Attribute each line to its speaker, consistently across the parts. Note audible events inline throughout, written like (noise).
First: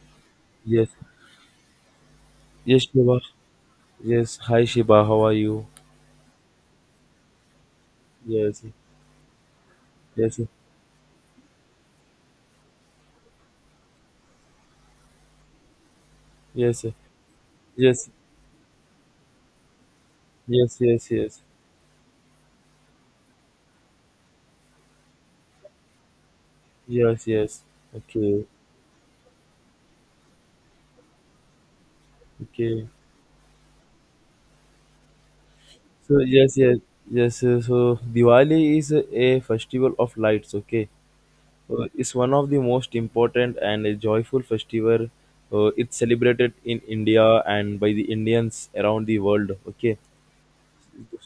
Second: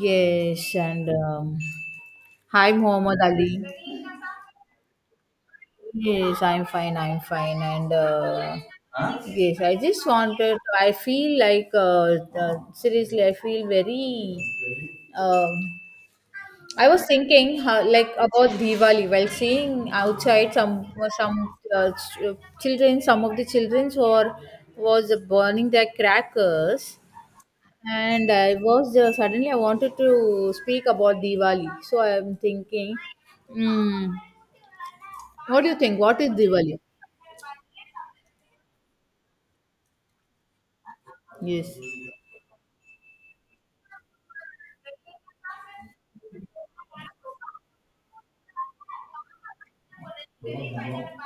Speaker 1: Yes,
Speaker 2: Yes,
Speaker 1: and hi,
Speaker 2: yes,
Speaker 1: Muhammad
Speaker 2: Shiva.
Speaker 1: Ali.
Speaker 2: Yes, hi Shiva, how are you?
Speaker 1: Yes, I'm fine. I'm fine. And
Speaker 2: Yes,
Speaker 1: yes, I just
Speaker 2: yes,
Speaker 1: wanted. I feel like seriously, I feel very. Um,
Speaker 2: yes,
Speaker 1: I
Speaker 2: yes,
Speaker 1: was thinking how,
Speaker 2: yes,
Speaker 1: like about Diwali while seeing outside
Speaker 2: yes,
Speaker 1: some some
Speaker 2: yes,
Speaker 1: uh, ch- children, some of the childrens were was burning their crackers.
Speaker 2: yes, yes.
Speaker 1: And
Speaker 2: Okay,
Speaker 1: I was suddenly I wanted to speak about Diwali. So I'm
Speaker 2: okay.
Speaker 1: thinking, mm, what do you think?
Speaker 2: So
Speaker 1: What is
Speaker 2: yes, yes,
Speaker 1: Diwali?
Speaker 2: yes. So Diwali is a festival of lights. Okay,
Speaker 1: Yes,
Speaker 2: It's one of the most important and a joyful festival. It's celebrated in India and by the Indians around the world. Okay,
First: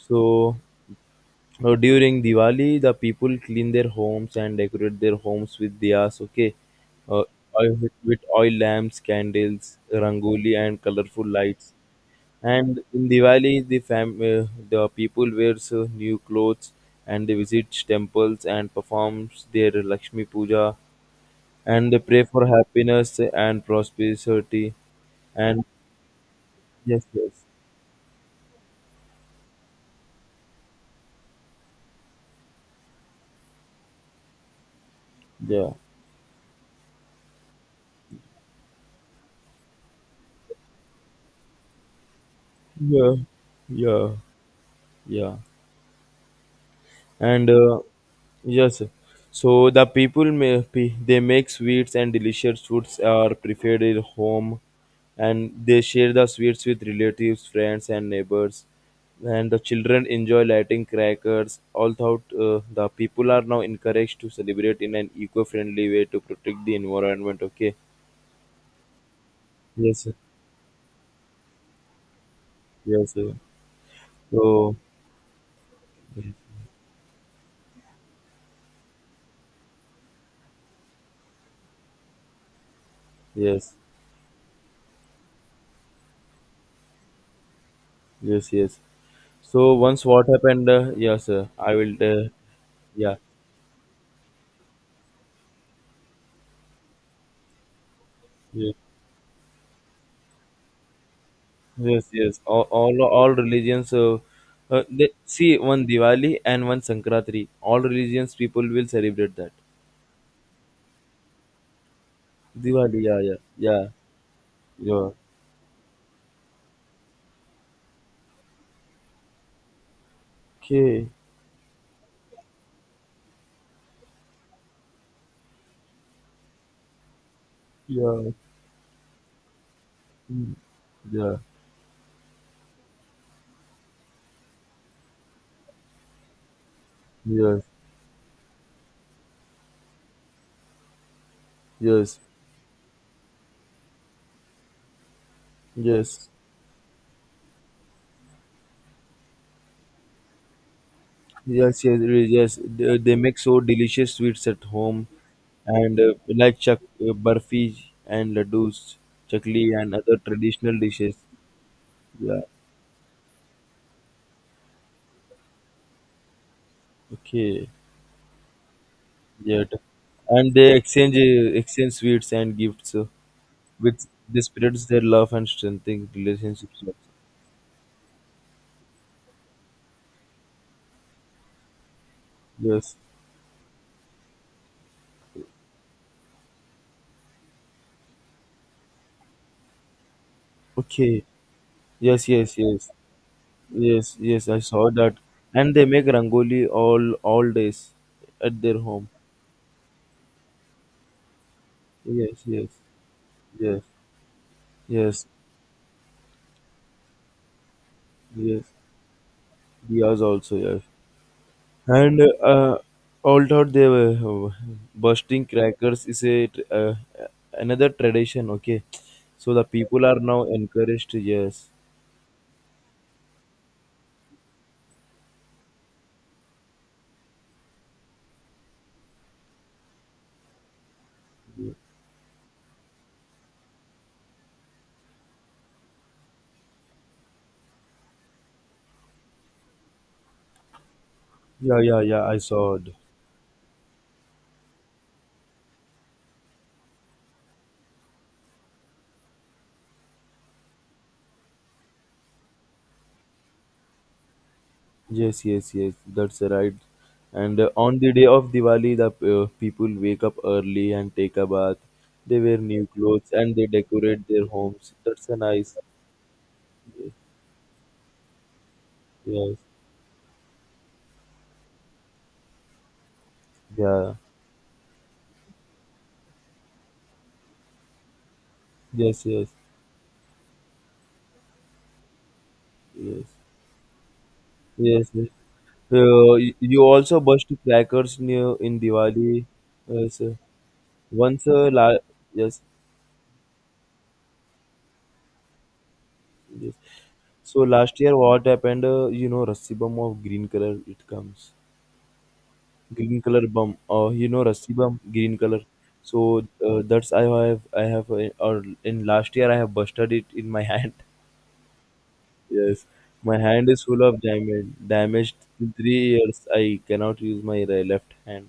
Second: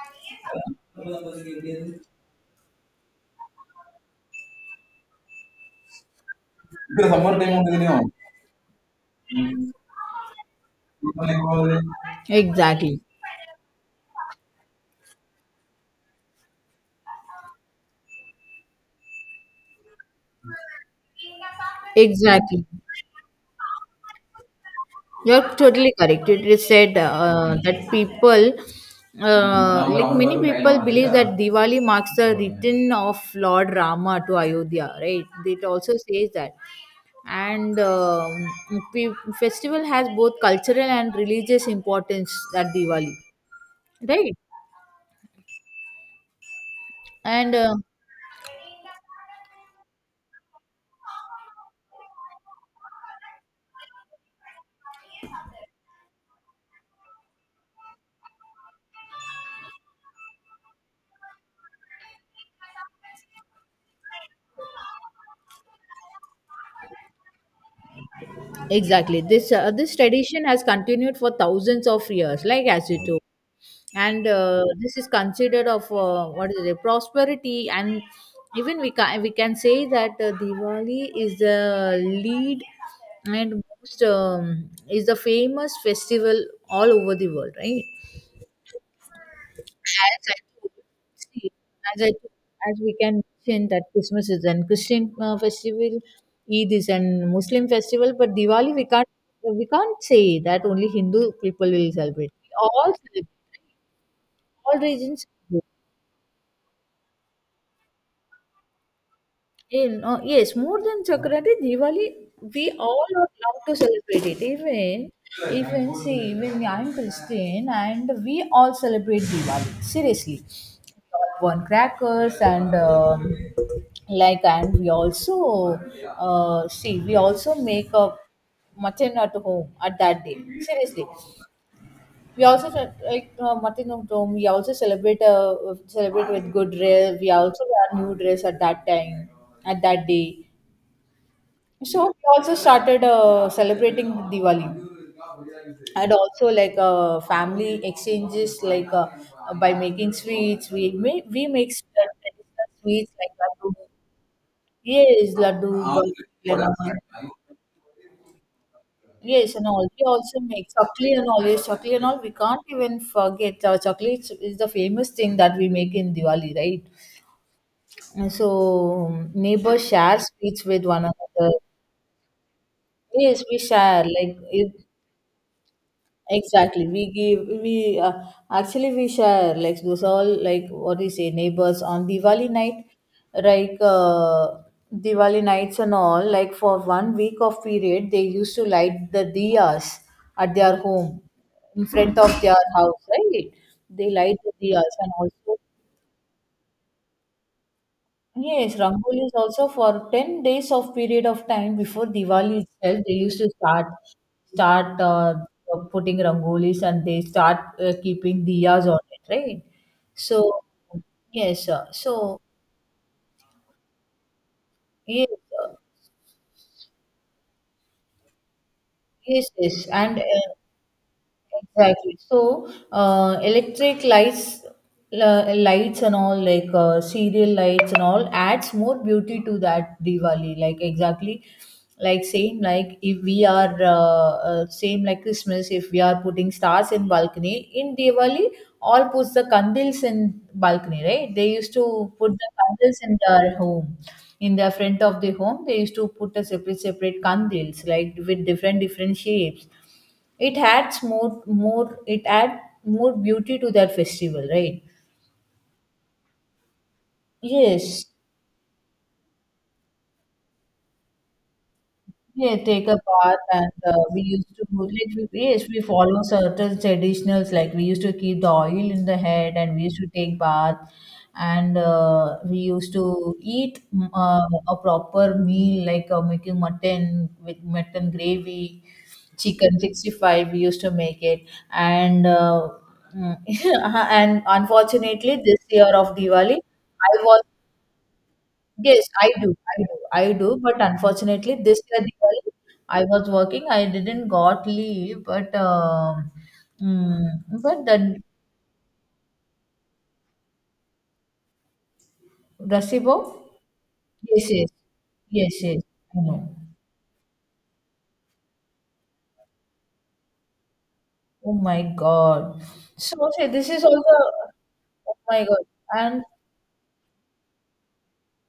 Speaker 2: so during Diwali, the people clean their homes and decorate their homes with diyas, okay,
Speaker 1: ಇದು
Speaker 2: uh,
Speaker 1: summer time ಹೊಂದಿದ್ದೀನಿ,
Speaker 2: with oil lamps, candles, rangoli, and colorful lights. And
Speaker 1: exactly,
Speaker 2: in Diwali, the people wears new clothes and they visit temples and performs their Lakshmi Puja and they pray for
Speaker 1: exactly.
Speaker 2: happiness and prosperity.
Speaker 1: You're
Speaker 2: And
Speaker 1: totally correct. It is said
Speaker 2: yes, yes,
Speaker 1: that people, like many people, believe that Diwali marks the return of Lord Rama to Ayodhya, right? It
Speaker 2: yeah,
Speaker 1: also says that. and um, pe- Festival has both cultural and religious importance at Diwali,
Speaker 2: yeah, yeah,
Speaker 1: right?
Speaker 2: yeah. and
Speaker 1: And
Speaker 2: uh, yes so they make sweets and delicious foods are prepared at home, and they share the sweets with relatives, friends and neighbors, and the children enjoy lighting crackers, although the people are now encouraged to celebrate in an eco-friendly way to protect the environment. Okay,
Speaker 1: exactly, this this
Speaker 2: yes,
Speaker 1: tradition has continued for thousands of years, like as you
Speaker 2: yes,
Speaker 1: do, and
Speaker 2: so
Speaker 1: this is considered of what is it, prosperity. And even we can say that Diwali is the lead and
Speaker 2: yes
Speaker 1: most is the famous festival all over the world, right?
Speaker 2: yes yes
Speaker 1: As
Speaker 2: so once what
Speaker 1: I
Speaker 2: happened
Speaker 1: told,
Speaker 2: yes sir
Speaker 1: see,
Speaker 2: I will
Speaker 1: as I, as we can
Speaker 2: yeah
Speaker 1: mention that Christmas is an Christian festival, Eid is an Muslim festival, but
Speaker 2: yeah
Speaker 1: Diwali we can't, we can't say that only Hindu people will
Speaker 2: Yes,
Speaker 1: celebrate.
Speaker 2: yes.
Speaker 1: We all celebrate,
Speaker 2: All religions.
Speaker 1: all regions.
Speaker 2: See, one Diwali and one Sankranti. All religions people will celebrate that.
Speaker 1: In yes, more than Sankranti, Diwali, we
Speaker 2: Diwali,
Speaker 1: all
Speaker 2: yeah,
Speaker 1: are
Speaker 2: yeah,
Speaker 1: allowed to
Speaker 2: yeah,
Speaker 1: celebrate it.
Speaker 2: yeah.
Speaker 1: Even, even see, even I'm Christian and we all celebrate Diwali. Seriously, we
Speaker 2: Okay,
Speaker 1: all burn crackers and and we also see, we also make a
Speaker 2: yeah,
Speaker 1: mutton at home at that day. Seriously,
Speaker 2: yeah,
Speaker 1: we also mutton at home. We also celebrate with good dress. We
Speaker 2: yes,
Speaker 1: also wear new dress at that time, at that day. So
Speaker 2: yes,
Speaker 1: we also started celebrating Diwali and
Speaker 2: yes,
Speaker 1: also like family exchanges like by making sweets. We make
Speaker 2: yes, yes.
Speaker 1: traditional sweets
Speaker 2: They
Speaker 1: like
Speaker 2: make so
Speaker 1: laddu.
Speaker 2: delicious sweets at home,
Speaker 1: Yes, laddu,
Speaker 2: and
Speaker 1: burfi,
Speaker 2: like chak
Speaker 1: and
Speaker 2: barfi and laddus,
Speaker 1: yes,
Speaker 2: chakli
Speaker 1: and all.
Speaker 2: and
Speaker 1: We
Speaker 2: other
Speaker 1: also make
Speaker 2: traditional dishes.
Speaker 1: chakli and all. Yes, chakli and all. We
Speaker 2: Yeah.
Speaker 1: can't even forget. Chakli is the famous thing that we make in Diwali, right?
Speaker 2: Okay.
Speaker 1: And so
Speaker 2: Yet,
Speaker 1: neighbors share
Speaker 2: and
Speaker 1: sweets
Speaker 2: they
Speaker 1: with one
Speaker 2: exchange
Speaker 1: another.
Speaker 2: sweets and gifts,
Speaker 1: Yes, we
Speaker 2: which
Speaker 1: share. Like
Speaker 2: they
Speaker 1: if,
Speaker 2: spreads their love and strengthening relationships.
Speaker 1: exactly. We give we Actually we share like those all, like what do you say, neighbors on Diwali night,
Speaker 2: Yes.
Speaker 1: like Diwali nights and all. Like for 1 week of period, they used to light the diyas at their home,
Speaker 2: Okay.
Speaker 1: in front
Speaker 2: Yes.
Speaker 1: of
Speaker 2: Yes.
Speaker 1: their
Speaker 2: Yes.
Speaker 1: house, right? They
Speaker 2: Yes.
Speaker 1: light
Speaker 2: Yes.
Speaker 1: the
Speaker 2: I saw
Speaker 1: diyas and
Speaker 2: that,
Speaker 1: also,
Speaker 2: and they make rangoli all days at
Speaker 1: yes,
Speaker 2: their home.
Speaker 1: Rangoli is also for 10 days of period of time before
Speaker 2: Yes.
Speaker 1: Diwali
Speaker 2: Yes.
Speaker 1: itself. They used to
Speaker 2: Yes.
Speaker 1: start, start
Speaker 2: Yes.
Speaker 1: putting Rangolis and they start keeping
Speaker 2: Yes.
Speaker 1: diyas on it, right?
Speaker 2: Diyas also.
Speaker 1: So,
Speaker 2: Yes.
Speaker 1: yes,
Speaker 2: And
Speaker 1: so
Speaker 2: Although they were
Speaker 1: yes,
Speaker 2: bursting
Speaker 1: uh,
Speaker 2: crackers is a another tradition. Okay,
Speaker 1: yes,
Speaker 2: so the
Speaker 1: yes,
Speaker 2: people
Speaker 1: and
Speaker 2: are now encouraged. Yes,
Speaker 1: exactly. So, electric lights, la- lights and all, like serial lights and all, adds more beauty to that Diwali. Like exactly, like same, like if we are same like Christmas, if we are putting stars in balcony in Diwali, all puts the candles in balcony, right? They used
Speaker 2: yeah, yeah,
Speaker 1: to
Speaker 2: yeah.
Speaker 1: put
Speaker 2: I
Speaker 1: the
Speaker 2: saw. It.
Speaker 1: candles in their home. In the front of the home, they used to put a separate candles, like with different shapes. It adds more it adds more beauty to that festival, right?
Speaker 2: Yes, yes, yes. That's right. And On
Speaker 1: Yes,
Speaker 2: the day of Diwali, the people wake up early and take a bath. They
Speaker 1: yeah,
Speaker 2: wear new
Speaker 1: take a
Speaker 2: clothes
Speaker 1: bath
Speaker 2: and they
Speaker 1: and we
Speaker 2: decorate their
Speaker 1: used to
Speaker 2: homes.
Speaker 1: like,
Speaker 2: That's a
Speaker 1: we, yes,
Speaker 2: nice.
Speaker 1: we follow certain traditionals, like we used to keep the oil in the head
Speaker 2: Yes.
Speaker 1: and we used to take bath. And we used to eat
Speaker 2: Yeah.
Speaker 1: a proper meal, like making mutton with mutton gravy,
Speaker 2: Yes. Yes.
Speaker 1: chicken 65 we used to make it. and uh,
Speaker 2: Yes.
Speaker 1: mm, (laughs) and
Speaker 2: Yes, yes.
Speaker 1: unfortunately this year of
Speaker 2: So
Speaker 1: Diwali,
Speaker 2: you also
Speaker 1: I was,
Speaker 2: burst crackers in, in
Speaker 1: yes, I
Speaker 2: Diwali.
Speaker 1: do. I do.
Speaker 2: Yes,
Speaker 1: I
Speaker 2: sir.
Speaker 1: do. But
Speaker 2: once,
Speaker 1: unfortunately,
Speaker 2: uh,
Speaker 1: this
Speaker 2: la-
Speaker 1: year Diwali,
Speaker 2: yes,
Speaker 1: I was working. I didn't got leave,
Speaker 2: yes. So
Speaker 1: but
Speaker 2: last year,
Speaker 1: the
Speaker 2: what happened? You know, Rassi Bum of green color. It comes
Speaker 1: Rasibo,
Speaker 2: green color bum. You know,
Speaker 1: yes, yes,
Speaker 2: Rassi Bum, green
Speaker 1: yes,
Speaker 2: color.
Speaker 1: yes. I
Speaker 2: So
Speaker 1: know.
Speaker 2: that's I have or in last year I have busted it in my (laughs) hand.
Speaker 1: Oh my God.
Speaker 2: Yes,
Speaker 1: So
Speaker 2: my
Speaker 1: say this
Speaker 2: hand is
Speaker 1: is
Speaker 2: full
Speaker 1: all
Speaker 2: of
Speaker 1: the.
Speaker 2: damage.
Speaker 1: Oh
Speaker 2: Damaged
Speaker 1: my God.
Speaker 2: in three
Speaker 1: And
Speaker 2: years. I cannot use my left hand.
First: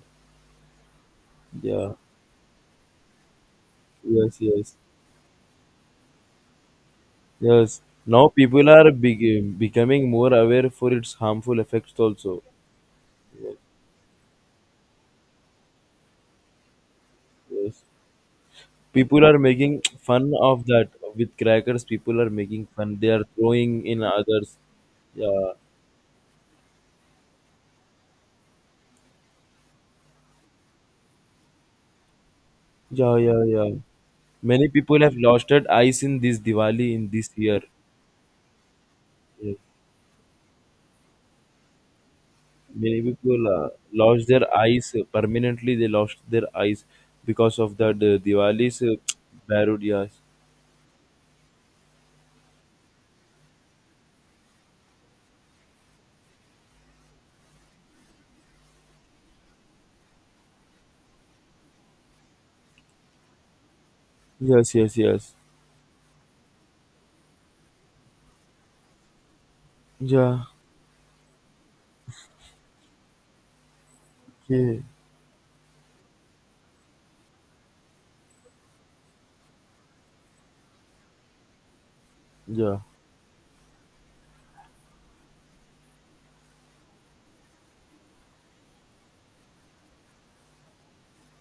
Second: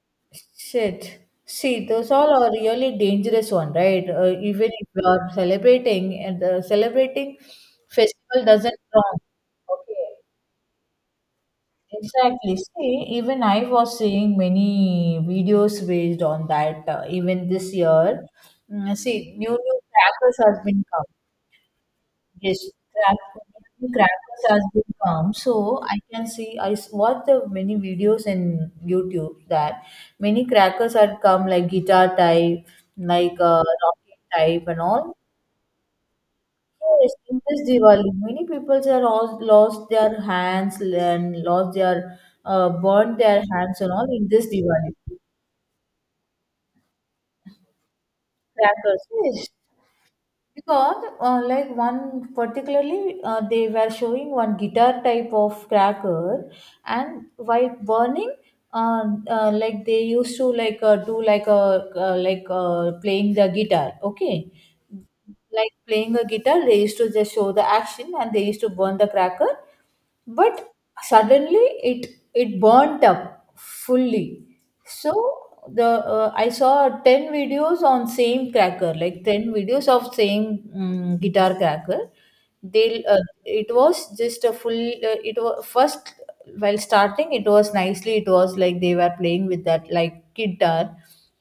Speaker 1: shit. See,
Speaker 2: Yeah.
Speaker 1: those all are really dangerous one, right?
Speaker 2: Yes.
Speaker 1: Even
Speaker 2: Yes.
Speaker 1: if you are celebrating
Speaker 2: Yes, now
Speaker 1: festival
Speaker 2: people
Speaker 1: doesn't
Speaker 2: are
Speaker 1: wrong.
Speaker 2: becoming
Speaker 1: Okay.
Speaker 2: more aware for its harmful effects also.
Speaker 1: Exactly. See, even I was seeing many videos based on that. Even this
Speaker 2: Yes,
Speaker 1: year,
Speaker 2: people
Speaker 1: see,
Speaker 2: are
Speaker 1: new
Speaker 2: making (tsk) fun
Speaker 1: crackers
Speaker 2: of
Speaker 1: has been
Speaker 2: that
Speaker 1: come.
Speaker 2: with crackers. People are
Speaker 1: Yes,
Speaker 2: making fun. They
Speaker 1: crack,
Speaker 2: are throwing
Speaker 1: new
Speaker 2: in
Speaker 1: crackers
Speaker 2: others.
Speaker 1: has been come.
Speaker 2: Yeah,
Speaker 1: So I can see. I s- watched the many videos in YouTube that many crackers had come like guitar type,
Speaker 2: yeah,
Speaker 1: like
Speaker 2: yeah, yeah.
Speaker 1: rocket type,
Speaker 2: Many
Speaker 1: and
Speaker 2: people have
Speaker 1: all.
Speaker 2: lost their eyes in this Diwali in
Speaker 1: Yes,
Speaker 2: this
Speaker 1: in
Speaker 2: year.
Speaker 1: this Diwali, many people are lost,
Speaker 2: Yes.
Speaker 1: lost their hands and lost their
Speaker 2: Many
Speaker 1: burned their
Speaker 2: people
Speaker 1: hands and all
Speaker 2: lost
Speaker 1: in
Speaker 2: their
Speaker 1: this
Speaker 2: eyes
Speaker 1: Diwali.
Speaker 2: permanently. They lost their eyes because of that Diwali's
Speaker 1: Crackers,
Speaker 2: (tsk)
Speaker 1: yes.
Speaker 2: barud. Yes,
Speaker 1: Because like one particularly, they were showing one guitar type of cracker, and while burning, uh, like they used to like do like a like playing the guitar. Okay,
Speaker 2: yes, yes, yes.
Speaker 1: like playing a guitar, they used to just show the action and they used to burn the cracker,
Speaker 2: Yeah,
Speaker 1: but suddenly it, it burnt up fully.
Speaker 2: yeah,
Speaker 1: So the, I saw 10 videos on same cracker, like 10 videos of same guitar cracker.
Speaker 2: yeah.
Speaker 1: They It was just a full, it was first, while starting it was nicely, it was like they were playing with that like guitar.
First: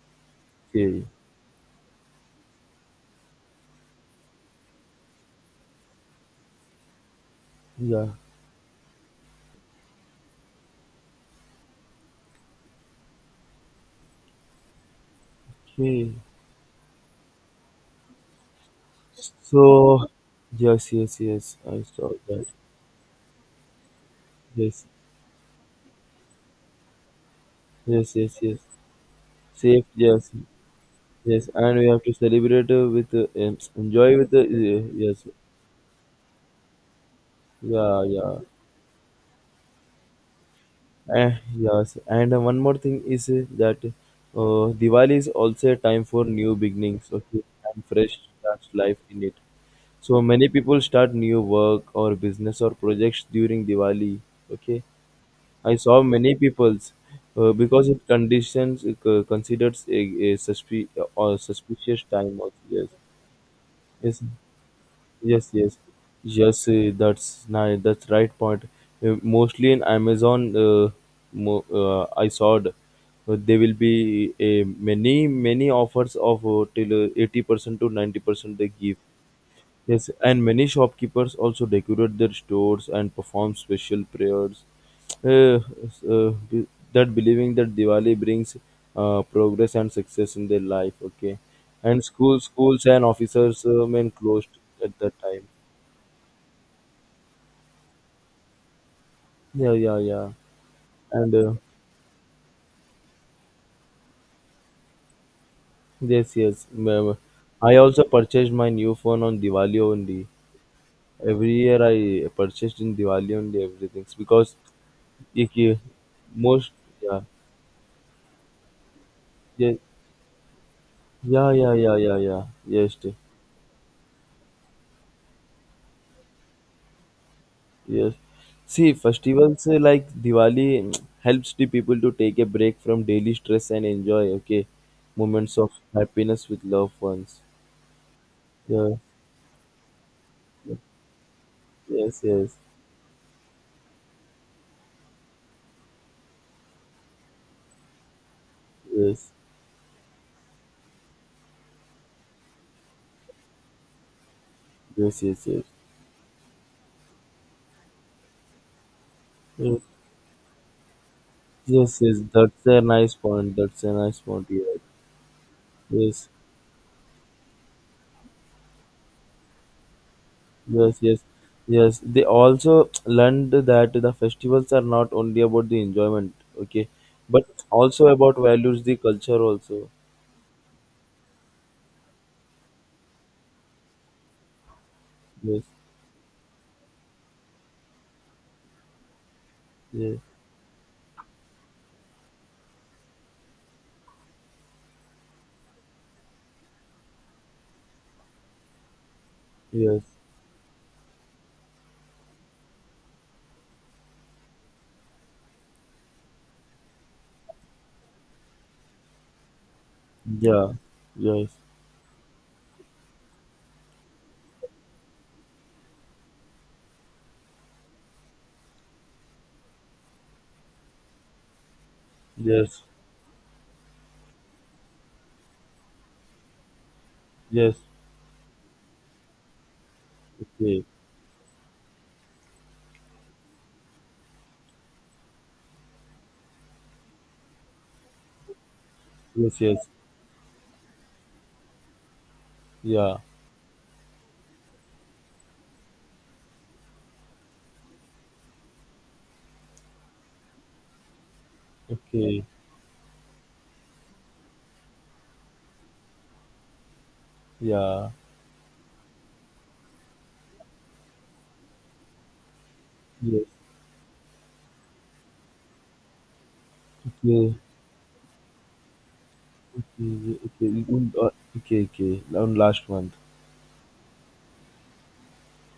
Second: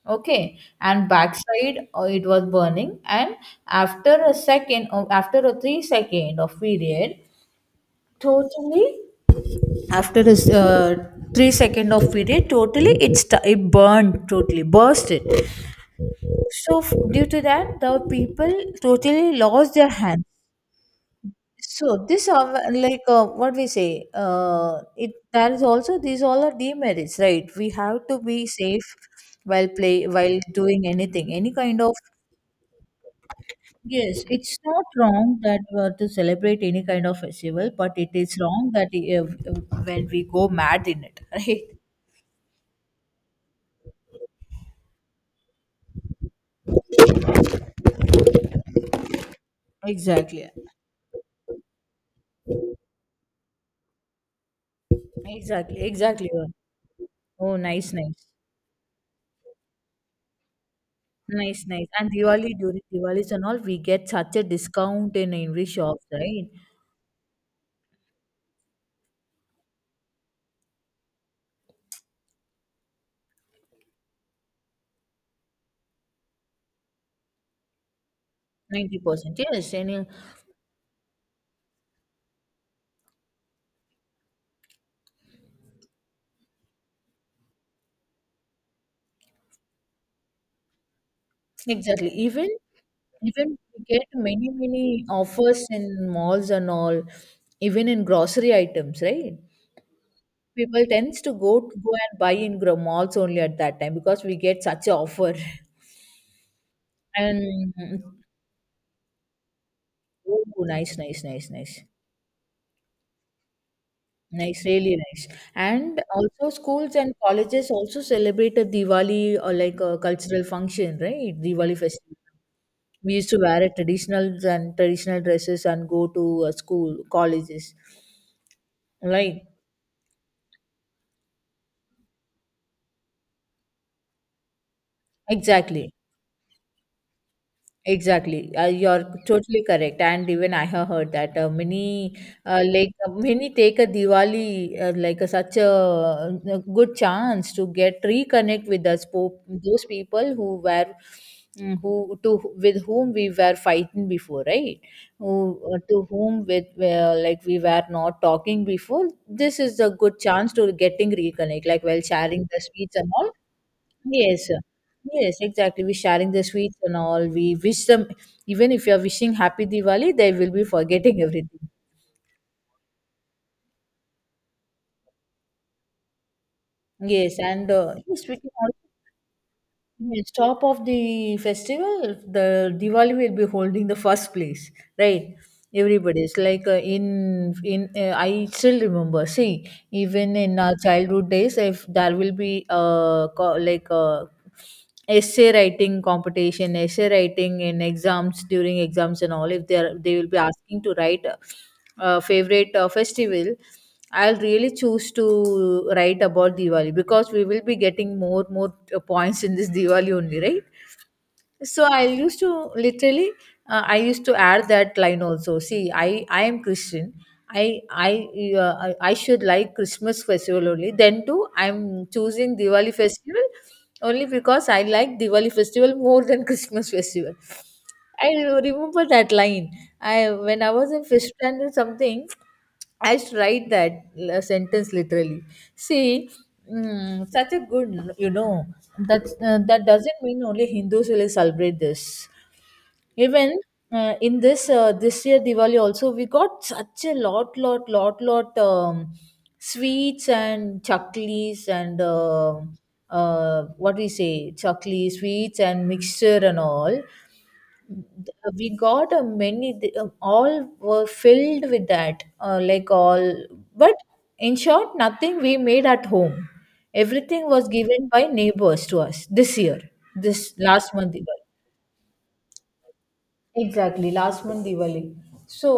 Speaker 1: Okay,
Speaker 2: Okay,
Speaker 1: and backside it was burning, and after a second, after a 3 second of period
Speaker 2: yeah,
Speaker 1: totally. After this 3 second of period totally, it's t- it burned totally, burst it.
Speaker 2: okay.
Speaker 1: So f- due to that, the people totally lost their
Speaker 2: So,
Speaker 1: hands.
Speaker 2: yes, yes, yes, I
Speaker 1: So
Speaker 2: saw
Speaker 1: this
Speaker 2: that.
Speaker 1: are like what we say,
Speaker 2: Yes,
Speaker 1: it, that is also, these all are demerits, right? We have
Speaker 2: yes,
Speaker 1: to
Speaker 2: yes,
Speaker 1: be
Speaker 2: yes.
Speaker 1: safe while
Speaker 2: Safe,
Speaker 1: play,
Speaker 2: yes,
Speaker 1: while doing anything,
Speaker 2: yes,
Speaker 1: any
Speaker 2: and
Speaker 1: kind
Speaker 2: we
Speaker 1: of.
Speaker 2: have to celebrate with enjoy
Speaker 1: Yes,
Speaker 2: with the
Speaker 1: it's not
Speaker 2: yes,
Speaker 1: wrong that to celebrate any kind of festival, but
Speaker 2: yeah,
Speaker 1: it is
Speaker 2: yeah,
Speaker 1: wrong that when we go mad in it
Speaker 2: eh,
Speaker 1: (laughs) right?
Speaker 2: yes. And One more thing is that Diwali is also a time for new beginnings, okay, and fresh starts life in it. So many
Speaker 1: Exactly,
Speaker 2: people start new work or business or projects during Diwali. Okay, I
Speaker 1: exactly,
Speaker 2: saw
Speaker 1: exactly.
Speaker 2: many
Speaker 1: Oh,
Speaker 2: people's
Speaker 1: oh,
Speaker 2: because
Speaker 1: nice,
Speaker 2: it
Speaker 1: nice.
Speaker 2: conditions it, considers a suspe- or
Speaker 1: Nice, nice.
Speaker 2: suspicious
Speaker 1: And
Speaker 2: time of
Speaker 1: Diwali, during
Speaker 2: years.
Speaker 1: Diwalis and all, we get
Speaker 2: Yes,
Speaker 1: such a discount in
Speaker 2: yes,
Speaker 1: every
Speaker 2: yes,
Speaker 1: shops, right?
Speaker 2: yes, that's nice, that's right point. Mostly in Amazon, I saw it, there will be a many offers of till 80% to 90% they give.
Speaker 1: 90%. Yes, and
Speaker 2: Yes, and many shopkeepers also decorate their stores and perform special prayers, uh, uh, be- that believing that Diwali brings progress and success in their life. Okay, and
Speaker 1: exactly.
Speaker 2: schools,
Speaker 1: Even,
Speaker 2: schools and
Speaker 1: even
Speaker 2: officers
Speaker 1: we get
Speaker 2: remain closed
Speaker 1: many,
Speaker 2: at
Speaker 1: many
Speaker 2: that time.
Speaker 1: offers in malls and all, even in grocery items, right?
Speaker 2: Yeah, yeah, yeah.
Speaker 1: People tends to
Speaker 2: And
Speaker 1: go and buy in gro- malls only at that time because we get such a offer. (laughs)
Speaker 2: Yes, yes. Ma'am.
Speaker 1: And
Speaker 2: I
Speaker 1: mm,
Speaker 2: also purchased my new phone on Diwali only.
Speaker 1: oh, nice, nice, nice,
Speaker 2: Every year
Speaker 1: nice.
Speaker 2: I purchased in Diwali only everything because
Speaker 1: Nice, really nice.
Speaker 2: it,
Speaker 1: And also
Speaker 2: most
Speaker 1: schools and
Speaker 2: yeah,
Speaker 1: colleges also celebrated Diwali or
Speaker 2: yeah,
Speaker 1: like a cultural function, right?
Speaker 2: yeah, yeah,
Speaker 1: Diwali
Speaker 2: yeah,
Speaker 1: festival.
Speaker 2: yeah, yeah. Yes,
Speaker 1: We used to wear a traditional dresses and go to school, colleges.
Speaker 2: yes. See,
Speaker 1: Right.
Speaker 2: festivals like Diwali (tsk) helps the people to take a break from daily stress and enjoy, okay, moments of
Speaker 1: Exactly.
Speaker 2: happiness with loved ones.
Speaker 1: Exactly.
Speaker 2: Yeah,
Speaker 1: You're totally correct. And even I have heard that many,
Speaker 2: yes, yes,
Speaker 1: like many take a Diwali like a, such a, good chance to get reconnect with us
Speaker 2: yes,
Speaker 1: po- those people who were, who to with whom we were fighting before, right?
Speaker 2: yes, yes,
Speaker 1: Who
Speaker 2: yes.
Speaker 1: to whom with like we were not talking before. This is
Speaker 2: Yes,
Speaker 1: a good chance to getting reconnect, like
Speaker 2: yes,
Speaker 1: while
Speaker 2: yes.
Speaker 1: sharing the
Speaker 2: That's a
Speaker 1: sweets and
Speaker 2: nice
Speaker 1: all.
Speaker 2: point. That's a nice point.
Speaker 1: Yes, sir,
Speaker 2: Yeah.
Speaker 1: yes, exactly. We're
Speaker 2: Yes,
Speaker 1: sharing the sweets and all. We wish them, even if you're wishing happy Diwali, they will be
Speaker 2: yes, yes,
Speaker 1: forgetting everything.
Speaker 2: yes. They also (tsk) learned that the festivals are not only about the enjoyment, okay,
Speaker 1: Yes,
Speaker 2: but
Speaker 1: and
Speaker 2: also
Speaker 1: yes,
Speaker 2: about
Speaker 1: we can also,
Speaker 2: values, the culture also.
Speaker 1: yes, top of the festival, the Diwali will be holding the first place, right?
Speaker 2: Yes,
Speaker 1: Everybody's like in I still remember. See,
Speaker 2: yes,
Speaker 1: even in our childhood days, if there will be essay writing competition, essay writing in exams, during exams and all, if they are,
Speaker 2: yes,
Speaker 1: they will be asking to write a favorite festival, I'll really choose to write about Diwali because we will be getting more points in this (laughs) Diwali only, right?
Speaker 2: yeah, yes,
Speaker 1: So I used to literally I used to add that line also. See, I am Christian, i i I I should like Christmas festival, only then too I'm choosing
Speaker 2: yes,
Speaker 1: Diwali festival only because I like Diwali festival more than (laughs) Christmas festival.
Speaker 2: yes,
Speaker 1: I remember that line, I, when I
Speaker 2: okay,
Speaker 1: was in fifth standard, something I should write that l- sentence literally. See, such a good, that
Speaker 2: yes,
Speaker 1: that
Speaker 2: yes,
Speaker 1: doesn't mean only Hindus will celebrate this.
Speaker 2: yeah,
Speaker 1: Even in this this year Diwali also, we got such a lot sweets and chaklis and
Speaker 2: okay,
Speaker 1: what we say, chakli, sweets and mixture and all.
Speaker 2: yeah,
Speaker 1: We got a many all were filled with that like all,
Speaker 2: yes,
Speaker 1: but in short, nothing we made at home. Everything
Speaker 2: okay,
Speaker 1: was given by neighbors to us this year,
Speaker 2: okay,
Speaker 1: this
Speaker 2: okay,
Speaker 1: last
Speaker 2: mm,
Speaker 1: month Diwali.
Speaker 2: okay, okay, and last one.
Speaker 1: Exactly, last month Diwali. so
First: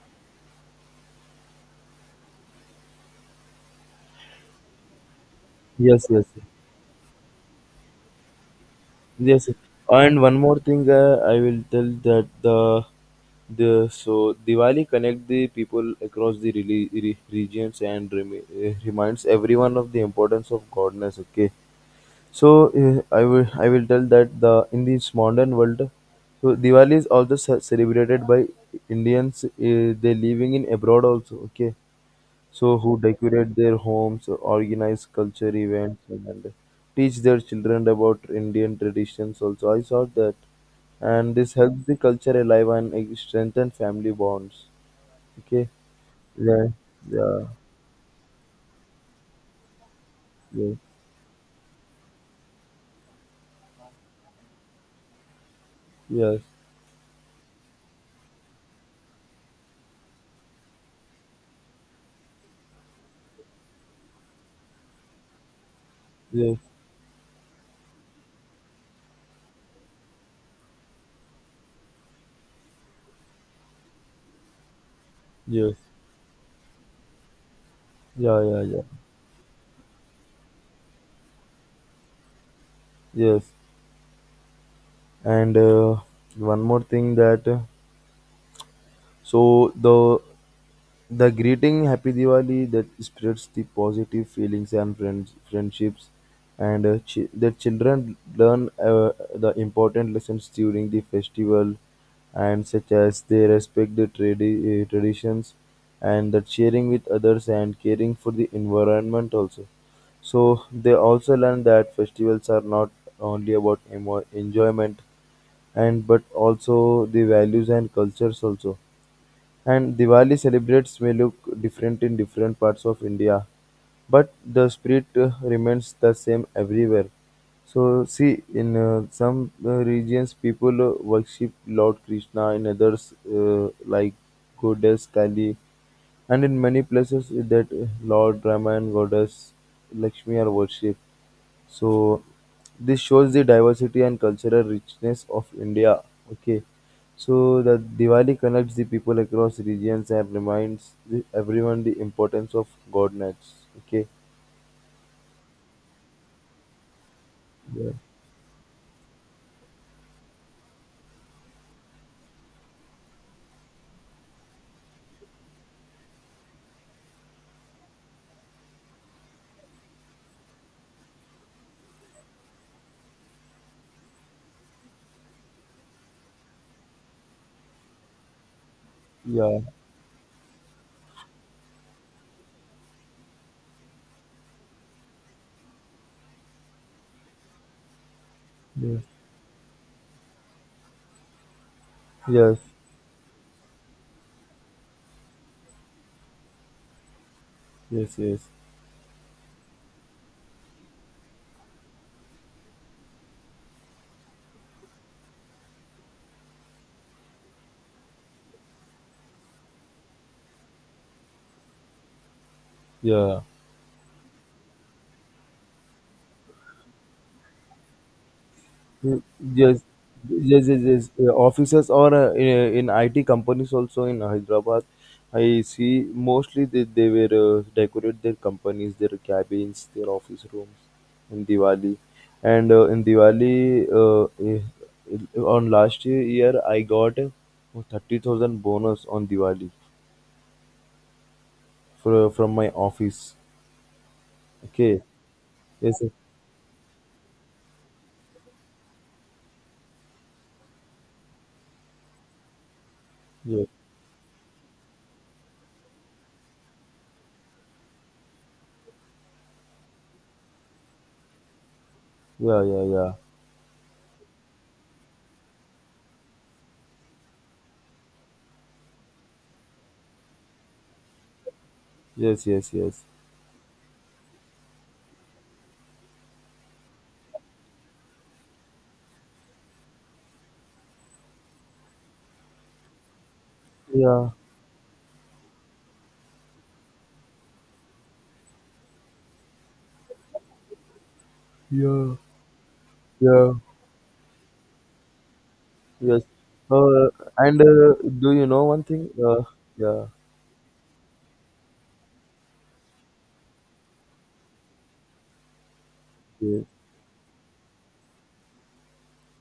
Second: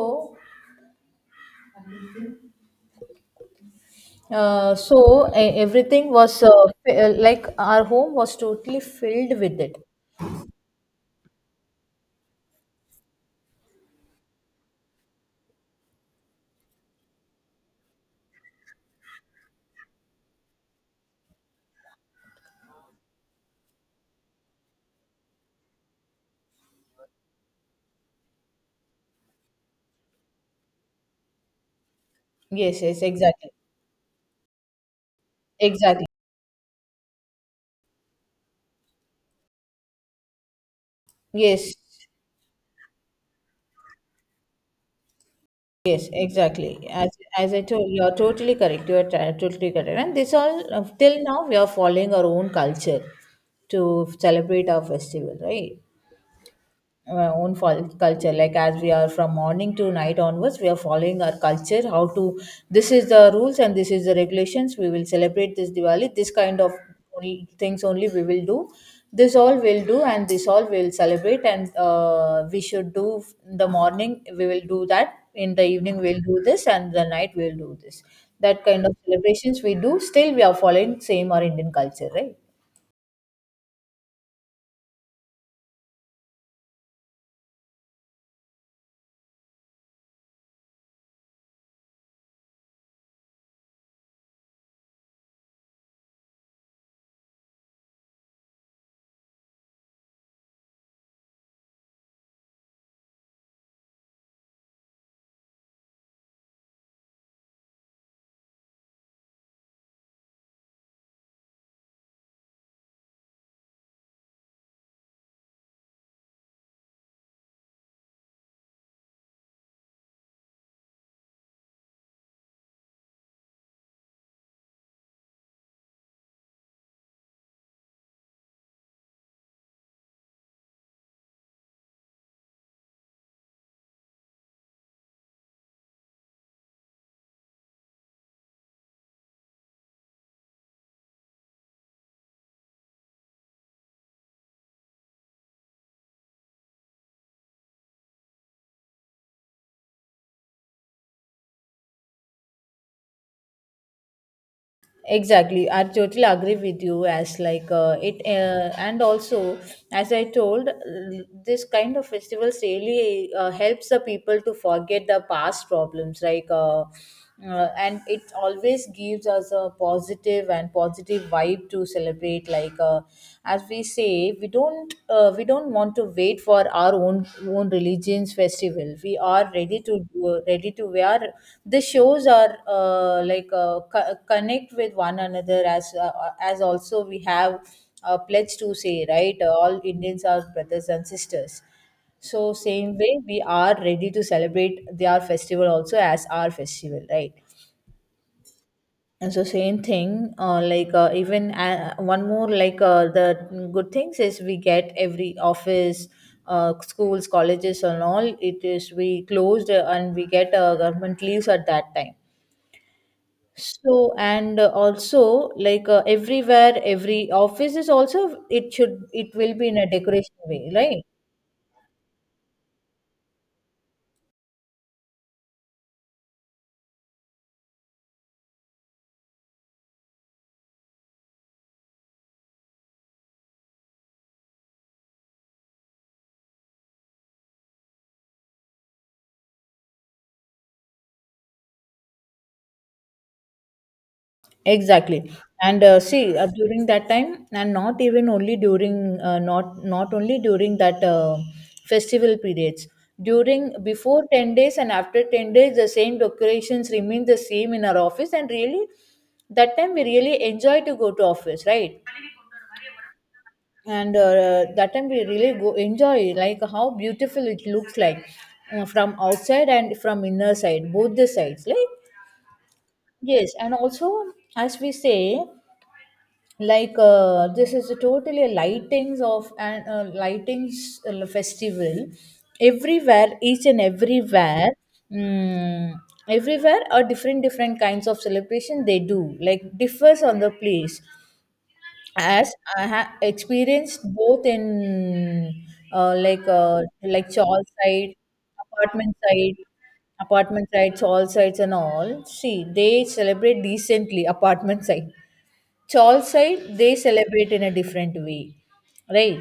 Speaker 1: uh, so e-
Speaker 2: Yes,
Speaker 1: everything
Speaker 2: yes,
Speaker 1: was like our home was totally filled
Speaker 2: yes.
Speaker 1: with it.
Speaker 2: And one more thing, I will tell that the so Diwali connect the people across the regions and reminds everyone of the importance of godness. Okay, so eh, I will tell that the in this modern world, so Diwali is also celebrated by Indians. They living in abroad also. Okay, so
Speaker 1: Yes,
Speaker 2: who
Speaker 1: yes, exactly,
Speaker 2: decorate their homes, organize culture events,
Speaker 1: exactly,
Speaker 2: and teach their children about Indian traditions. Also, I saw that, and this
Speaker 1: yes.
Speaker 2: helps the culture alive and eh, strengthen family bonds. Okay,
Speaker 1: Yes,
Speaker 2: yeah,
Speaker 1: exactly.
Speaker 2: yeah,
Speaker 1: As I told, you're totally correct. You're t- totally correct. And this all
Speaker 2: yeah,
Speaker 1: till now we are following our own culture to celebrate our festival, right?
Speaker 2: yes,
Speaker 1: Our own culture, like as we are from morning to night onwards, we are following our culture how to, this is the rules and this is the regulations. We will celebrate this Diwali, this
Speaker 2: yes,
Speaker 1: kind of only things only we will do, this all will do and this all will celebrate. And we should do in the morning we will do that, in the
Speaker 2: yes,
Speaker 1: evening we'll do this, and the night we'll do this.
Speaker 2: yeah, yeah,
Speaker 1: That
Speaker 2: yeah,
Speaker 1: kind of celebrations we do. Still we are following same our Indian culture, right?
Speaker 2: yes. And One more thing that so the greeting Happy Diwali that spreads the positive feelings and friendships, and the children learn the important lessons during the festival, and such as they respect the traditions, and that sharing with others and caring for the environment also. So they also learn that festivals are not only about enjoyment and but also the values and cultures also. And Diwali celebrates may look different in different parts of India, but the spirit remains the same everywhere. So see, in some regions people worship Lord Krishna, in others like goddess Kali, and in many places that Lord Rama and goddess Lakshmi are worshipped. So this shows the diversity and cultural richness of India. Okay. So the Diwali connects the people across regions and reminds the, everyone the importance of godness. Okay.
Speaker 1: Exactly, I totally agree with you. As like
Speaker 2: Yeah.
Speaker 1: it and also, as I told this kind of festivals really helps the people to forget the past problems, like and it always gives us a positive and positive vibe to celebrate. Like as we say, we don't want to wait for our own religion's festival. We are
Speaker 2: Yeah.
Speaker 1: ready to do, ready to, we are the shows are like connect with one another. As as also we have a pledge to
Speaker 2: Yes.
Speaker 1: say, right, all Indians are brothers and sisters, so
Speaker 2: Yes.
Speaker 1: same way we are ready to celebrate their festival also as our festival, right?
Speaker 2: Yes. Yes.
Speaker 1: And so same thing, like even one more, like the good things is we get every office, schools, colleges, and all. It is we closed and we get government leaves at that time.
Speaker 2: Yeah.
Speaker 1: So and also, like everywhere, every office is also, it should, it will be
Speaker 2: Yes,
Speaker 1: in
Speaker 2: yes,
Speaker 1: a decoration way,
Speaker 2: yes,
Speaker 1: right?
Speaker 2: yes. Offices or in in IT companies also in Hyderabad, I see mostly they were decorate their companies, their cabins, their office rooms in Diwali, and in Diwali eh, eh, on last year, I got a 30,000 bonus on Diwali for, from my office. Okay,
Speaker 1: Exactly. And
Speaker 2: yes, yes.
Speaker 1: see, during that time, and not even only during, not only during that festival periods.
Speaker 2: Yeah,
Speaker 1: During before 10 days and after 10 days, the same decorations remain the same in our office. And really, that time we really enjoy to go to office, right?
Speaker 2: yeah, yeah, yeah.
Speaker 1: And that time we really go enjoy, like how beautiful it looks like from outside and from inner side, both the sides, like.
Speaker 2: Yes, yes, yes,
Speaker 1: Yes, and also, as we say, like this is a totally a lightings of an lightings festival everywhere, each and
Speaker 2: yeah,
Speaker 1: everywhere. mm, Everywhere are different different kinds of celebration they do, like differs on the place,
Speaker 2: yeah,
Speaker 1: as I have
Speaker 2: yeah.
Speaker 1: experienced both in
Speaker 2: Yes. Uh,
Speaker 1: like
Speaker 2: and
Speaker 1: chawl side,
Speaker 2: Do you know one thing?
Speaker 1: apartment side.
Speaker 2: Yeah.
Speaker 1: Apartment sites, all sides and all, see they celebrate decently apartment side. Chol side,
Speaker 2: Yes.
Speaker 1: they celebrate in a different way, right?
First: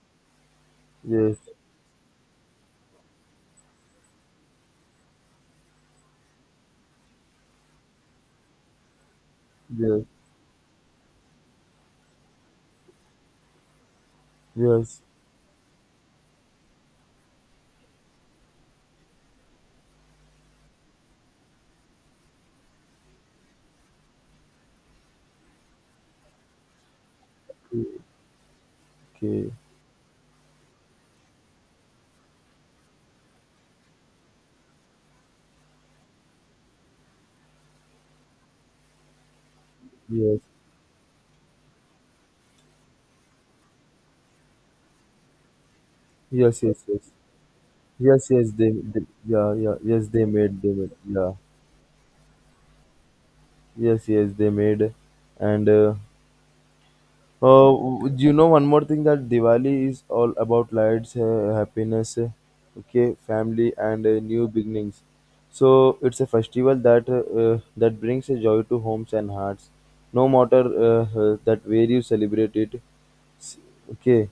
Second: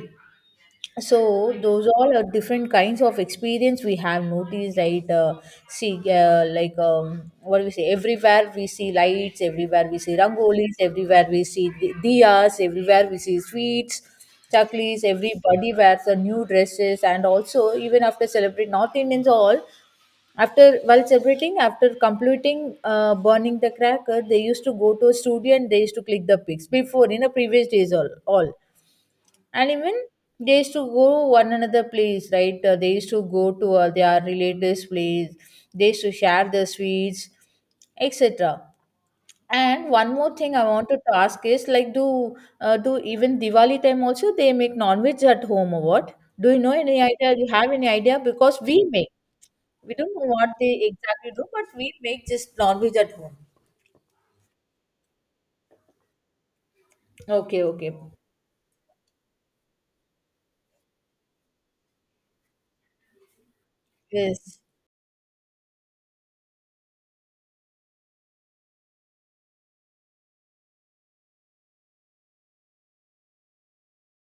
Speaker 1: So
Speaker 2: Yes.
Speaker 1: those all are different kinds of experience we have noticed, right? See, like what do we say? Everywhere we see lights, everywhere we see rangolis, everywhere we see diyas, everywhere we see sweets,
Speaker 2: Yes.
Speaker 1: chaklis.
Speaker 2: Yes.
Speaker 1: Everybody wears the new dresses, and also even after celebrate North Indians all. After while celebrating, after completing burning the cracker, they used to go to a studio and they used to click the pics before, in the previous days all,
Speaker 2: Okay.
Speaker 1: and even they used to go one another place, right. They used to go to their relatives' place. They used to share the sweets, etc. And one more
Speaker 2: Yes.
Speaker 1: thing I want to ask is, like, do do even Diwali time also they make non-veg at home or what? Do you
Speaker 2: Yes.
Speaker 1: know
Speaker 2: Yes.
Speaker 1: any
Speaker 2: Yes.
Speaker 1: idea? Do you have any idea?
Speaker 2: Yes. Yes.
Speaker 1: Because we
Speaker 2: They.
Speaker 1: make.
Speaker 2: Yeah. Yeah.
Speaker 1: We
Speaker 2: Yes.
Speaker 1: don't
Speaker 2: They
Speaker 1: know what
Speaker 2: made. They
Speaker 1: they
Speaker 2: made. Yeah.
Speaker 1: exactly do, but we make just non-veg at home.
Speaker 2: Yes. Yes. They made. And uh,
Speaker 1: Okay, okay.
Speaker 2: You know one more thing that Diwali is all about lights, happiness, okay, family, and new
Speaker 1: Yes,
Speaker 2: beginnings. So it's a festival that that brings a joy to homes and hearts. No matter that where you celebrate it, okay.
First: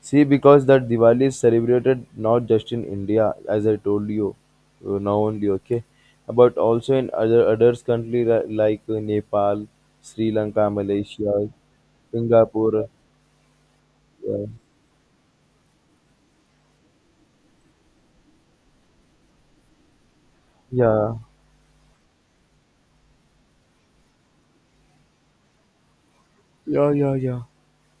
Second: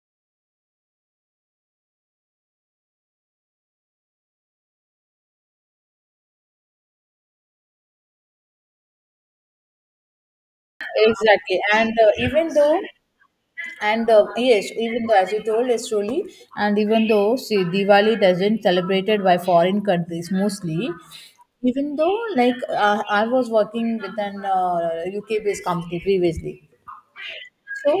Speaker 2: See, because that Diwali is celebrated not just in India, as I told you, now only okay, but also in other others country like Nepal, Sri Lanka, Malaysia,
Speaker 1: exactly. And even though,
Speaker 2: Singapore.
Speaker 1: and
Speaker 2: Yeah.
Speaker 1: yes, even though, as you told us truly, and even though, see, Diwali doesn't celebrated by foreign countries mostly,
Speaker 2: Yeah.
Speaker 1: even though, like I was working with an UK-based company previously.
Speaker 2: Yeah, yeah, yeah.
Speaker 1: So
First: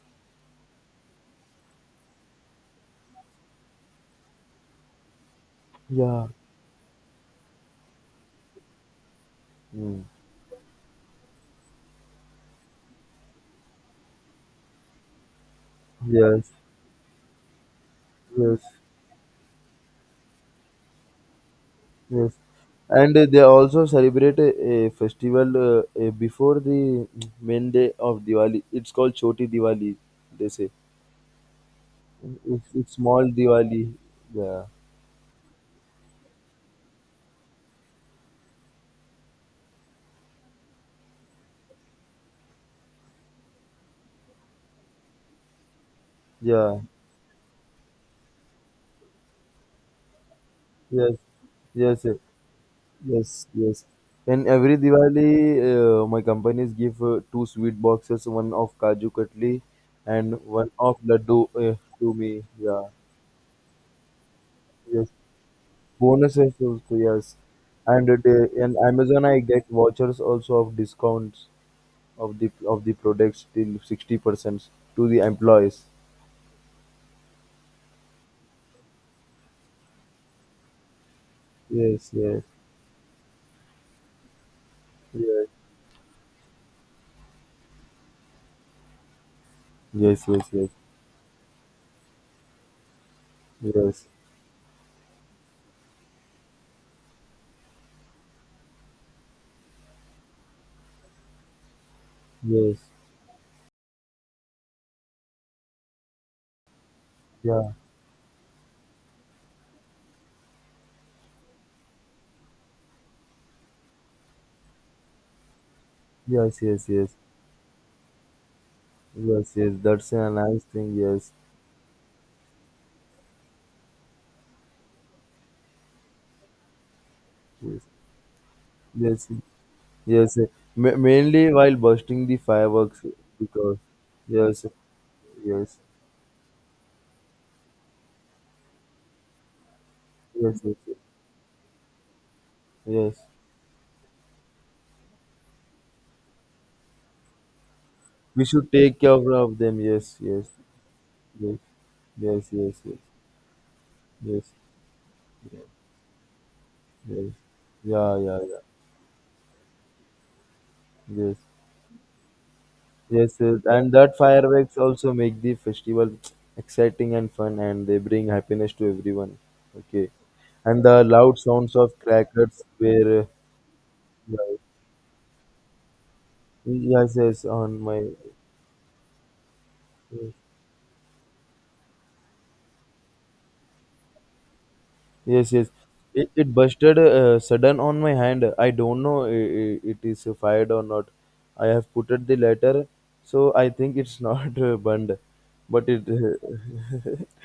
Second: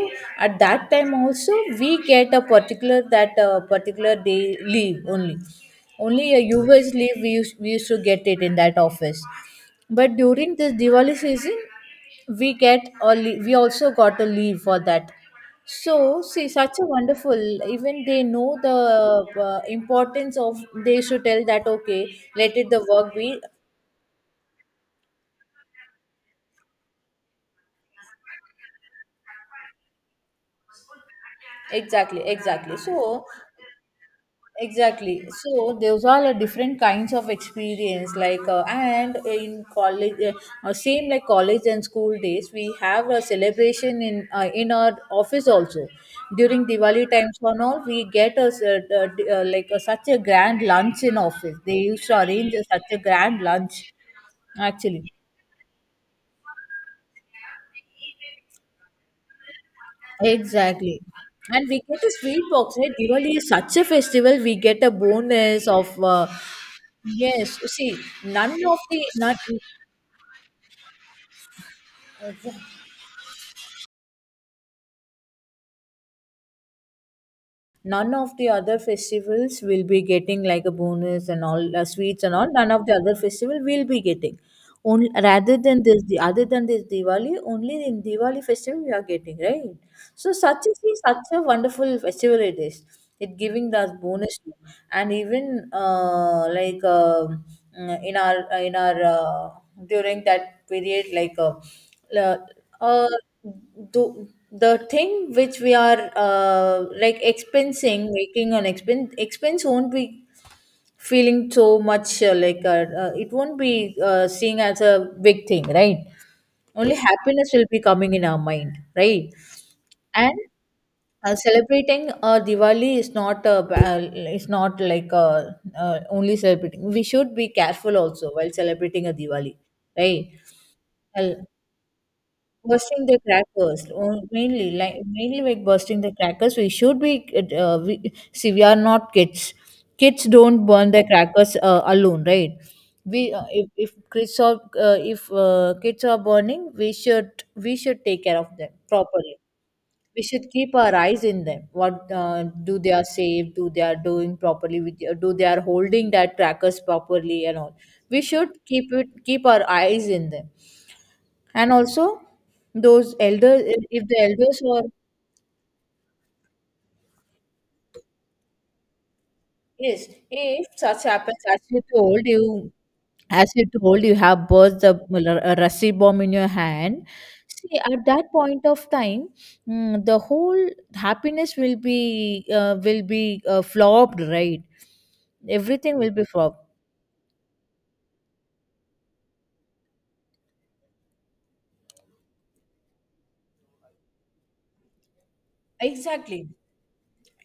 Speaker 1: at that time also we get a particular that particular day leave only.
Speaker 2: Yeah.
Speaker 1: Only a US leave we used to get it in that office.
Speaker 2: Mm.
Speaker 1: But during this Diwali season, we get a we also got a leave for that. So see,
Speaker 2: Yes.
Speaker 1: such a wonderful. Even they know
Speaker 2: Yes.
Speaker 1: the importance of. They should tell that, okay,
Speaker 2: Yes.
Speaker 1: let it the work
Speaker 2: And
Speaker 1: be
Speaker 2: they also celebrate a festival before the main day of Diwali. It's called Choti Diwali. They say
Speaker 1: exactly exactly.
Speaker 2: it's small
Speaker 1: So
Speaker 2: Diwali. Yeah.
Speaker 1: exactly. So those are the different kinds of experience. Like and in college, same like college and school days, we have a celebration in our office also. During
Speaker 2: Yeah.
Speaker 1: Diwali times and all, we get a, like a, such a grand lunch
Speaker 2: Yes.
Speaker 1: in office. They
Speaker 2: Yes.
Speaker 1: used
Speaker 2: Uh,
Speaker 1: to arrange a, such a grand
Speaker 2: yes.
Speaker 1: lunch,
Speaker 2: Yes. And every
Speaker 1: actually.
Speaker 2: Diwali, my companies give two sweet boxes, one of Kaju Katli and one of
Speaker 1: Exactly.
Speaker 2: Laddu
Speaker 1: And we get a
Speaker 2: to
Speaker 1: sweet
Speaker 2: me.
Speaker 1: box,
Speaker 2: Yeah.
Speaker 1: right? Diwali is such a festival. We get a
Speaker 2: Yes,
Speaker 1: bonus of
Speaker 2: bonuses also, yes.
Speaker 1: yes. See,
Speaker 2: And the,
Speaker 1: none
Speaker 2: in
Speaker 1: of the
Speaker 2: Amazon,
Speaker 1: not
Speaker 2: I get vouchers also of discounts of the products till 60% to the employees.
Speaker 1: None of the other festivals will be getting like a bonus and all
Speaker 2: Yes,
Speaker 1: sweets and
Speaker 2: yes,
Speaker 1: all. None of the other festival will be getting. Only
Speaker 2: yes,
Speaker 1: rather than this, the other than this Diwali, only in Diwali festival we are getting, right.
Speaker 2: yes,
Speaker 1: So
Speaker 2: yes,
Speaker 1: such
Speaker 2: yes,
Speaker 1: is such a wonderful festival it is. It giving us
Speaker 2: yes,
Speaker 1: bonus, and even like in our in our during that period, like
Speaker 2: yes,
Speaker 1: uh, do the thing which we are like
Speaker 2: yeah,
Speaker 1: expensing, making an expense, expense won't be feeling so much like it won't be seen as a big thing, right?
Speaker 2: yes, yes,
Speaker 1: Only
Speaker 2: yes,
Speaker 1: happiness will be coming in our mind, right?
Speaker 2: yes, yes. That's a
Speaker 1: And
Speaker 2: nice thing. Yes,
Speaker 1: celebrating Diwali is not a, is not like only celebrating. We should be careful also while celebrating a
Speaker 2: yes,
Speaker 1: Diwali, right?
Speaker 2: yes, yes.
Speaker 1: Well,
Speaker 2: Mainly while bursting the fireworks
Speaker 1: bursting the
Speaker 2: because
Speaker 1: crackers,
Speaker 2: yes,
Speaker 1: mainly like
Speaker 2: yes,
Speaker 1: bursting the crackers. We should be see we are not kids. Kids
Speaker 2: yes,
Speaker 1: don't
Speaker 2: yes,
Speaker 1: burn the crackers alone, right?
Speaker 2: yes.
Speaker 1: We if kids are burning, we should take care
Speaker 2: We
Speaker 1: of
Speaker 2: should
Speaker 1: them
Speaker 2: take care
Speaker 1: properly.
Speaker 2: of them. Yes,
Speaker 1: We
Speaker 2: yes,
Speaker 1: should keep our eyes in
Speaker 2: yes,
Speaker 1: them. What
Speaker 2: yes,
Speaker 1: do
Speaker 2: yes,
Speaker 1: they
Speaker 2: yes,
Speaker 1: are safe? Do they are doing
Speaker 2: yes,
Speaker 1: properly? With, do they are
Speaker 2: yes,
Speaker 1: holding that crackers
Speaker 2: yes.
Speaker 1: properly and all?
Speaker 2: Yeah,
Speaker 1: We
Speaker 2: yeah,
Speaker 1: should
Speaker 2: yeah.
Speaker 1: keep it, keep our eyes in them,
Speaker 2: Yes,
Speaker 1: and also, those
Speaker 2: yes, yes.
Speaker 1: elders,
Speaker 2: And
Speaker 1: if
Speaker 2: that
Speaker 1: the elders
Speaker 2: fireworks
Speaker 1: were,
Speaker 2: also make the festival (tsk) exciting and fun, and they bring happiness to everyone.
Speaker 1: yes,
Speaker 2: Okay,
Speaker 1: if
Speaker 2: and the
Speaker 1: such
Speaker 2: loud
Speaker 1: happens, as
Speaker 2: sounds
Speaker 1: you
Speaker 2: of
Speaker 1: told,
Speaker 2: crackers
Speaker 1: you,
Speaker 2: were
Speaker 1: as you told, you have
Speaker 2: yeah,
Speaker 1: burst the a Rasi bomb in your hand.
Speaker 2: yes, yes,
Speaker 1: See,
Speaker 2: on my
Speaker 1: at that point of time, the whole happiness will be flopped, right?
Speaker 2: yes, yes.
Speaker 1: Everything will be
Speaker 2: It
Speaker 1: flopped.
Speaker 2: busted sudden on my hand. I don't know it is fired or not. I have put it the letter, so I think it's (laughs) not burned. But it,
Speaker 1: Exactly.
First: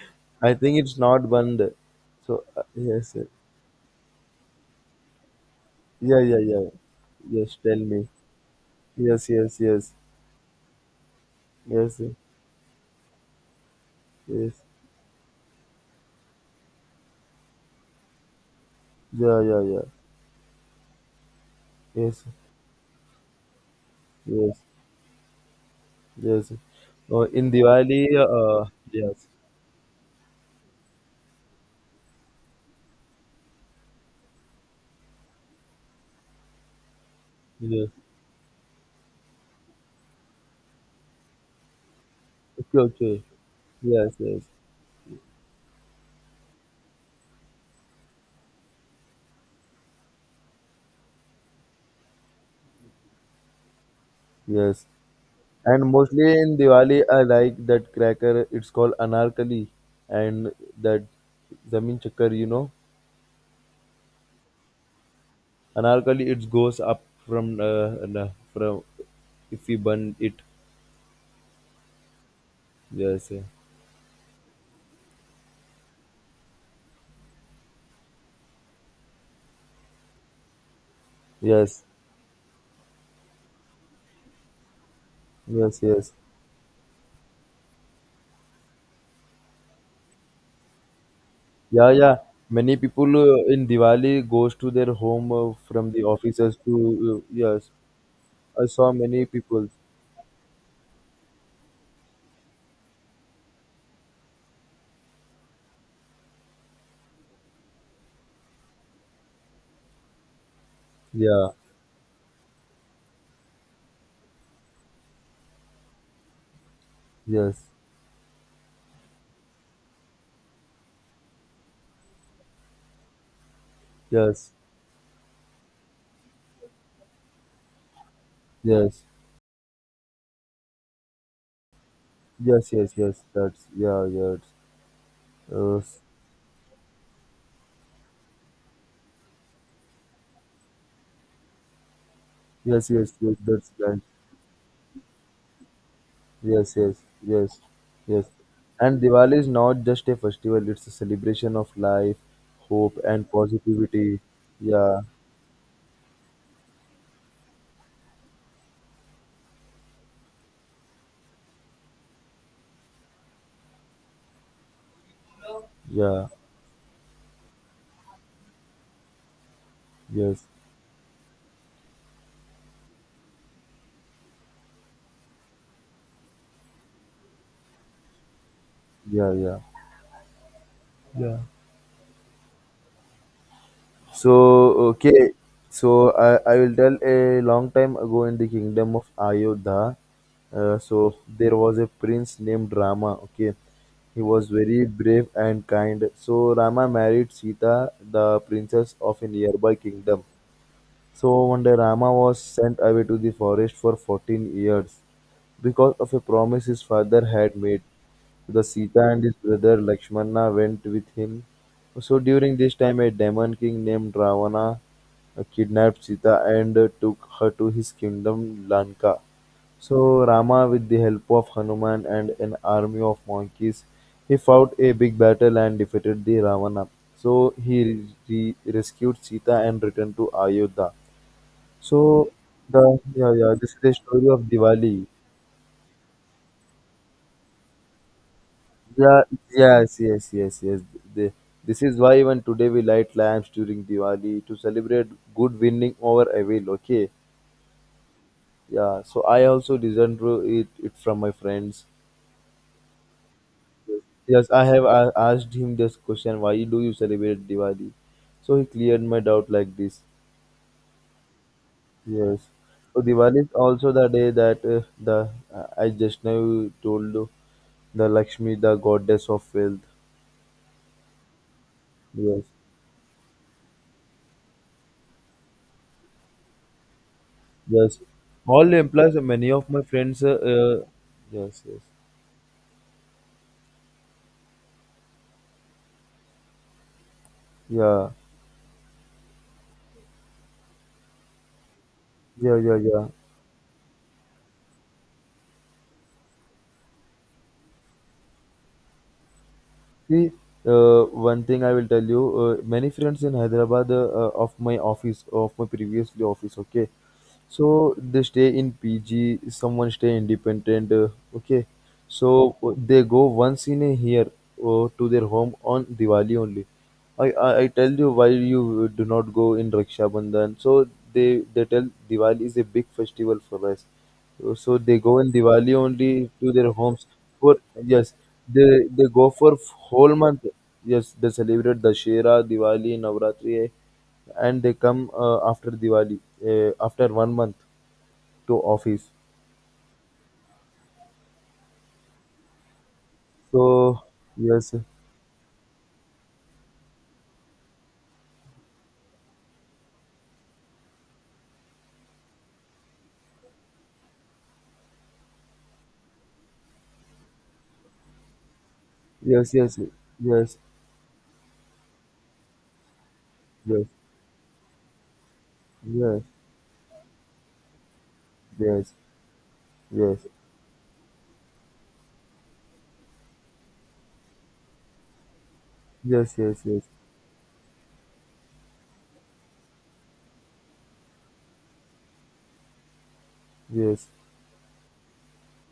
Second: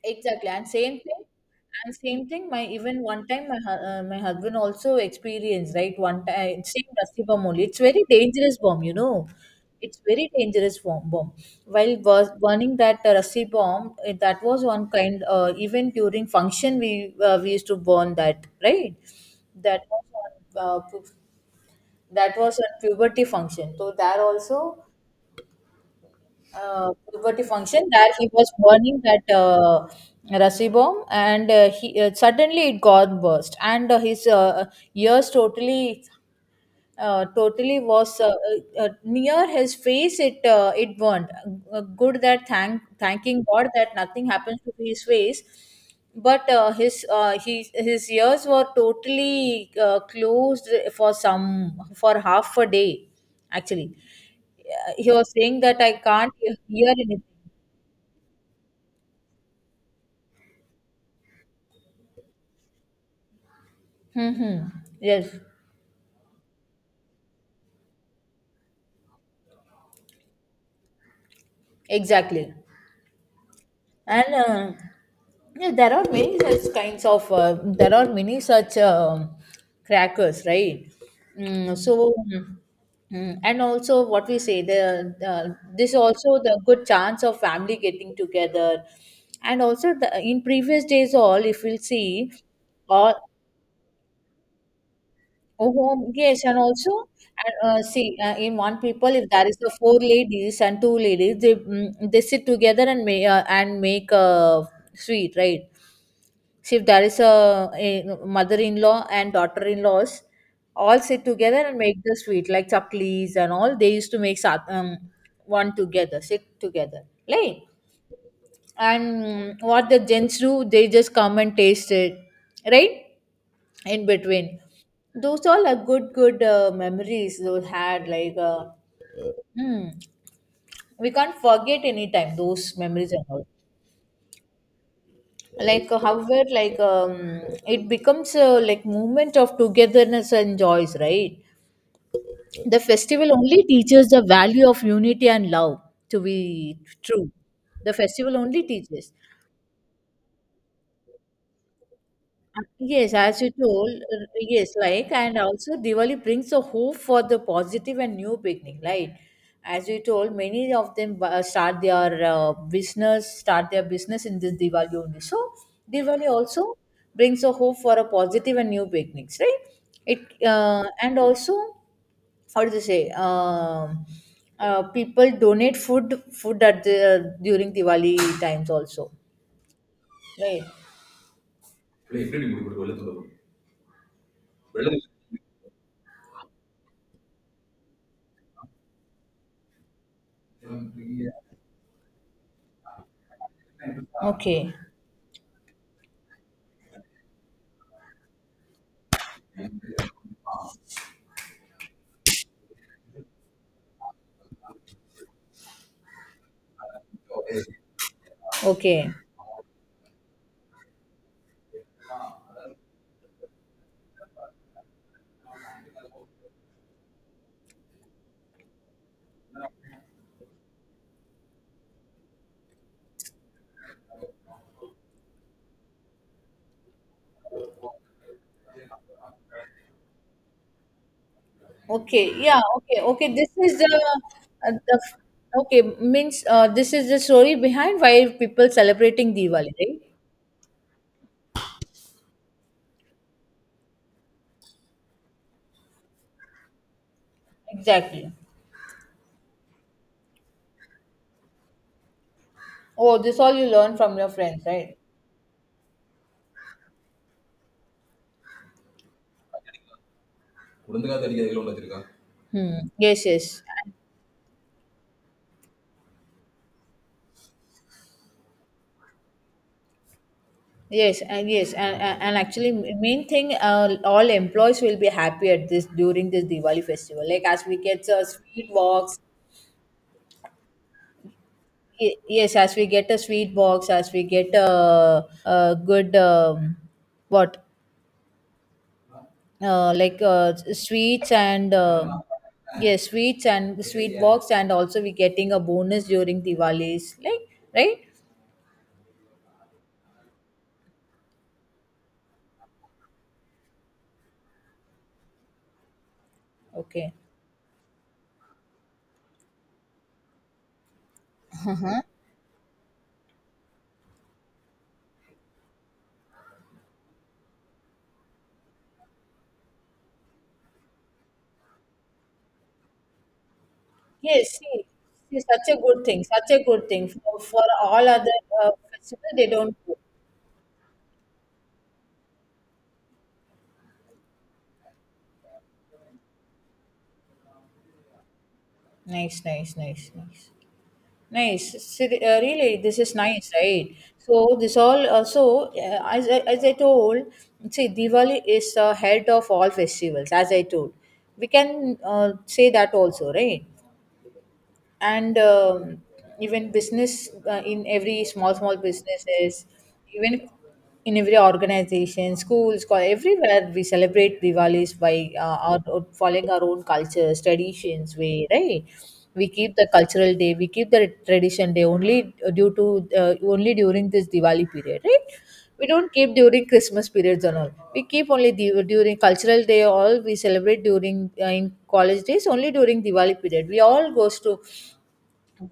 Speaker 2: (laughs)
Speaker 1: Exactly,
Speaker 2: I
Speaker 1: and
Speaker 2: think
Speaker 1: same
Speaker 2: it's
Speaker 1: thing,
Speaker 2: not burned.
Speaker 1: and same
Speaker 2: So
Speaker 1: thing. My even
Speaker 2: yes, yes.
Speaker 1: one time, my my husband also experienced, right,
Speaker 2: Yeah,
Speaker 1: one
Speaker 2: yeah,
Speaker 1: time,
Speaker 2: yeah.
Speaker 1: same dusty bomb
Speaker 2: Yes,
Speaker 1: only.
Speaker 2: tell
Speaker 1: It's very
Speaker 2: me.
Speaker 1: dangerous bomb, you know.
Speaker 2: Yes, yes, yes,
Speaker 1: It's very dangerous bomb. While
Speaker 2: yes,
Speaker 1: was burning that rusty bomb, that
Speaker 2: yes.
Speaker 1: was one kind. Even during function, we used to burn that, right?
Speaker 2: Yeah, yeah, yeah.
Speaker 1: That was on,
Speaker 2: Yes,
Speaker 1: that was on puberty function. So there
Speaker 2: yes,
Speaker 1: also
Speaker 2: yes. Oh,
Speaker 1: poverty
Speaker 2: in
Speaker 1: function
Speaker 2: Diwali,
Speaker 1: that he was burning
Speaker 2: yes,
Speaker 1: that Rasi bomb, and he suddenly it got burst, and his ears totally totally
Speaker 2: yes.
Speaker 1: was near his face it it burned. Good that
Speaker 2: Okay, okay.
Speaker 1: thanking god that
Speaker 2: Yes,
Speaker 1: nothing
Speaker 2: yes.
Speaker 1: happens to his face, but his he, his ears were totally closed for some, for half a day, actually.
Speaker 2: Yes,
Speaker 1: He was saying that
Speaker 2: and
Speaker 1: I can't
Speaker 2: mostly in
Speaker 1: hear
Speaker 2: Diwali, I
Speaker 1: anything.
Speaker 2: like that cracker. It's called anarkali, and that zamin chakkar.
Speaker 1: hmm hmm. Yes,
Speaker 2: Anarkali. It goes up from from if we burn it.
Speaker 1: exactly.
Speaker 2: Yes, yeah.
Speaker 1: And yeah, there are many such kinds of there are many such crackers, right?
Speaker 2: Yes,
Speaker 1: So, and also what we say, the
Speaker 2: yes,
Speaker 1: this
Speaker 2: yes.
Speaker 1: also the good chance of family getting together, and also the, in previous days all, if we'll
Speaker 2: Yeah, yeah.
Speaker 1: see,
Speaker 2: Many people
Speaker 1: or
Speaker 2: in Diwali goes to their home from the
Speaker 1: oh, yes,
Speaker 2: offices
Speaker 1: and also,
Speaker 2: to
Speaker 1: and,
Speaker 2: yes.
Speaker 1: see in
Speaker 2: I
Speaker 1: one
Speaker 2: saw
Speaker 1: people
Speaker 2: many
Speaker 1: if there is
Speaker 2: people.
Speaker 1: the four ladies and two ladies, they they sit together and may, and make a sweet, right. See, if there is a mother-in-law and daughter-in-laws, all sit
Speaker 2: Yeah,
Speaker 1: together and make the sweet, like chaklis and all. They used to make one together, sit together, right?
Speaker 2: yes,
Speaker 1: And what the gents do, they just come and taste it, right? In
Speaker 2: yes,
Speaker 1: between, those all are good, good memories. Those had, like,
Speaker 2: yes,
Speaker 1: hmm, we can't forget any time
Speaker 2: yes,
Speaker 1: those
Speaker 2: yes,
Speaker 1: memories
Speaker 2: yes.
Speaker 1: and all.
Speaker 2: That's yeah, yes. Uh,
Speaker 1: Like however, like it becomes a, like, movement of togetherness and joys, right. The
Speaker 2: yes, yes,
Speaker 1: festival
Speaker 2: yes,
Speaker 1: only
Speaker 2: that's right.
Speaker 1: teaches the value of unity and love, to
Speaker 2: Yes,
Speaker 1: be
Speaker 2: yes,
Speaker 1: true.
Speaker 2: yes,
Speaker 1: The
Speaker 2: yes.
Speaker 1: festival only
Speaker 2: And
Speaker 1: teaches.
Speaker 2: Diwali is not just a festival, it's a celebration of life, hope,
Speaker 1: Yes,
Speaker 2: and
Speaker 1: as you told,
Speaker 2: positivity.
Speaker 1: yes,
Speaker 2: Yeah,
Speaker 1: like, and also Diwali brings a hope for the positive and new beginning, right? As you told, many of them start their business, start their business in this Diwali only. So,
Speaker 2: yeah,
Speaker 1: Diwali also brings a hope for a positive and new beginnings, right? It
Speaker 2: yes,
Speaker 1: and also, how do you say people donate food at the during Diwali times also,
Speaker 2: yeah, yeah.
Speaker 1: right?
Speaker 2: Yeah.
Speaker 1: இல்லை எப்படி நீ கொடுக்குறது.
Speaker 2: So, okay, so I will tell a long time ago in the kingdom of Ayodhya. There was a prince named Rama, okay. He was
Speaker 1: Okay.
Speaker 2: very brave and kind. So, Rama married Sita, the princess of a nearby kingdom. So one day Rama was sent away to the forest for 14 years because of a promise his father had made. The Sita
Speaker 1: Okay.
Speaker 2: and his brother Lakshmana went with him. So during this time a demon king named Ravana kidnapped Sita and took her to his kingdom Lanka. So Rama, with the help of Hanuman and an army of monkeys, he fought a big battle and defeated the Ravana. So he rescued Sita and returned to Ayodhya. So
Speaker 1: Okay. Yeah.
Speaker 2: the
Speaker 1: Okay. Okay.
Speaker 2: yeah,
Speaker 1: This
Speaker 2: yeah, this is
Speaker 1: is
Speaker 2: the story of
Speaker 1: the
Speaker 2: Diwali.
Speaker 1: okay means this is the story behind why people
Speaker 2: Yeah,
Speaker 1: celebrating Diwali,
Speaker 2: yes,
Speaker 1: right?
Speaker 2: yes, yes, yes. The, this is why even today we light lamps during Diwali to celebrate good winning over evil. Okay.
Speaker 1: Exactly.
Speaker 2: Yeah. So I also listened to it from my friends.
Speaker 1: Oh, this all you learn from your
Speaker 2: Yes, I
Speaker 1: friends,
Speaker 2: have
Speaker 1: right?
Speaker 2: a asked him this question. Why do you celebrate Diwali? So he cleared my doubt like this. Yes.
Speaker 1: Hmm.
Speaker 2: So
Speaker 1: Yes.
Speaker 2: Diwali is
Speaker 1: Yes.
Speaker 2: also the day that the I just now told you, the Lakshmi, the goddess of wealth.
Speaker 1: Yes. And yes. And
Speaker 2: Yes.
Speaker 1: actually, main thing, all employees will be happy at this during this Diwali festival, like as we
Speaker 2: Yes.
Speaker 1: get sweet
Speaker 2: All employees,
Speaker 1: walks.
Speaker 2: many of my friends. Uh, yes. Yes.
Speaker 1: Yes, as we get a sweet box, as we get a good what
Speaker 2: Yeah.
Speaker 1: like sweets and
Speaker 2: Yeah. Yeah.
Speaker 1: yes,
Speaker 2: Yeah.
Speaker 1: sweets and sweet box, and also we getting a bonus during Diwali's, like, right?
Speaker 2: See, one thing I will tell you. Many friends in Hyderabad of my office, of my previously office. Okay.
Speaker 1: Okay.
Speaker 2: So they stay in pg, someone stay independent, okay.
Speaker 1: Uh-huh.
Speaker 2: So they go once in a year to their home on diwali only. I tell you, why you do not go in raksha bandhan? So they they tell diwali is a big festival for us, so
Speaker 1: Yes, see,
Speaker 2: they go in
Speaker 1: see,
Speaker 2: diwali
Speaker 1: such a good
Speaker 2: only
Speaker 1: thing,
Speaker 2: to
Speaker 1: such a
Speaker 2: their
Speaker 1: good
Speaker 2: homes
Speaker 1: thing for,
Speaker 2: for,
Speaker 1: for
Speaker 2: yes,
Speaker 1: all other
Speaker 2: they they
Speaker 1: festival
Speaker 2: go
Speaker 1: they
Speaker 2: for
Speaker 1: don't do.
Speaker 2: whole month. Yes, they celebrate dashera, diwali, navratri, and they come after Diwali, after one month to office.
Speaker 1: Nice, nice, nice, nice. Nice. Really, this is nice, right?
Speaker 2: So
Speaker 1: So
Speaker 2: yes,
Speaker 1: this all So as I told, See, Diwali is head of all festivals. As I told, we can say that also, right? and Even business in every small small
Speaker 2: yes,
Speaker 1: businesses,
Speaker 2: yes, yes,
Speaker 1: even
Speaker 2: yes,
Speaker 1: in every organization, schools, college, everywhere we
Speaker 2: yes,
Speaker 1: celebrate diwalis by
Speaker 2: yes,
Speaker 1: following our own cultures, traditions way, right?
Speaker 2: yes,
Speaker 1: We keep the cultural day, we keep the tradition day only due to only during this diwali period, right? We don't
Speaker 2: yes,
Speaker 1: keep
Speaker 2: yes,
Speaker 1: during
Speaker 2: yes,
Speaker 1: christmas periods and all. We keep only during cultural day, all we celebrate during in college days only. During diwali period, we
Speaker 2: yes.
Speaker 1: all goes to,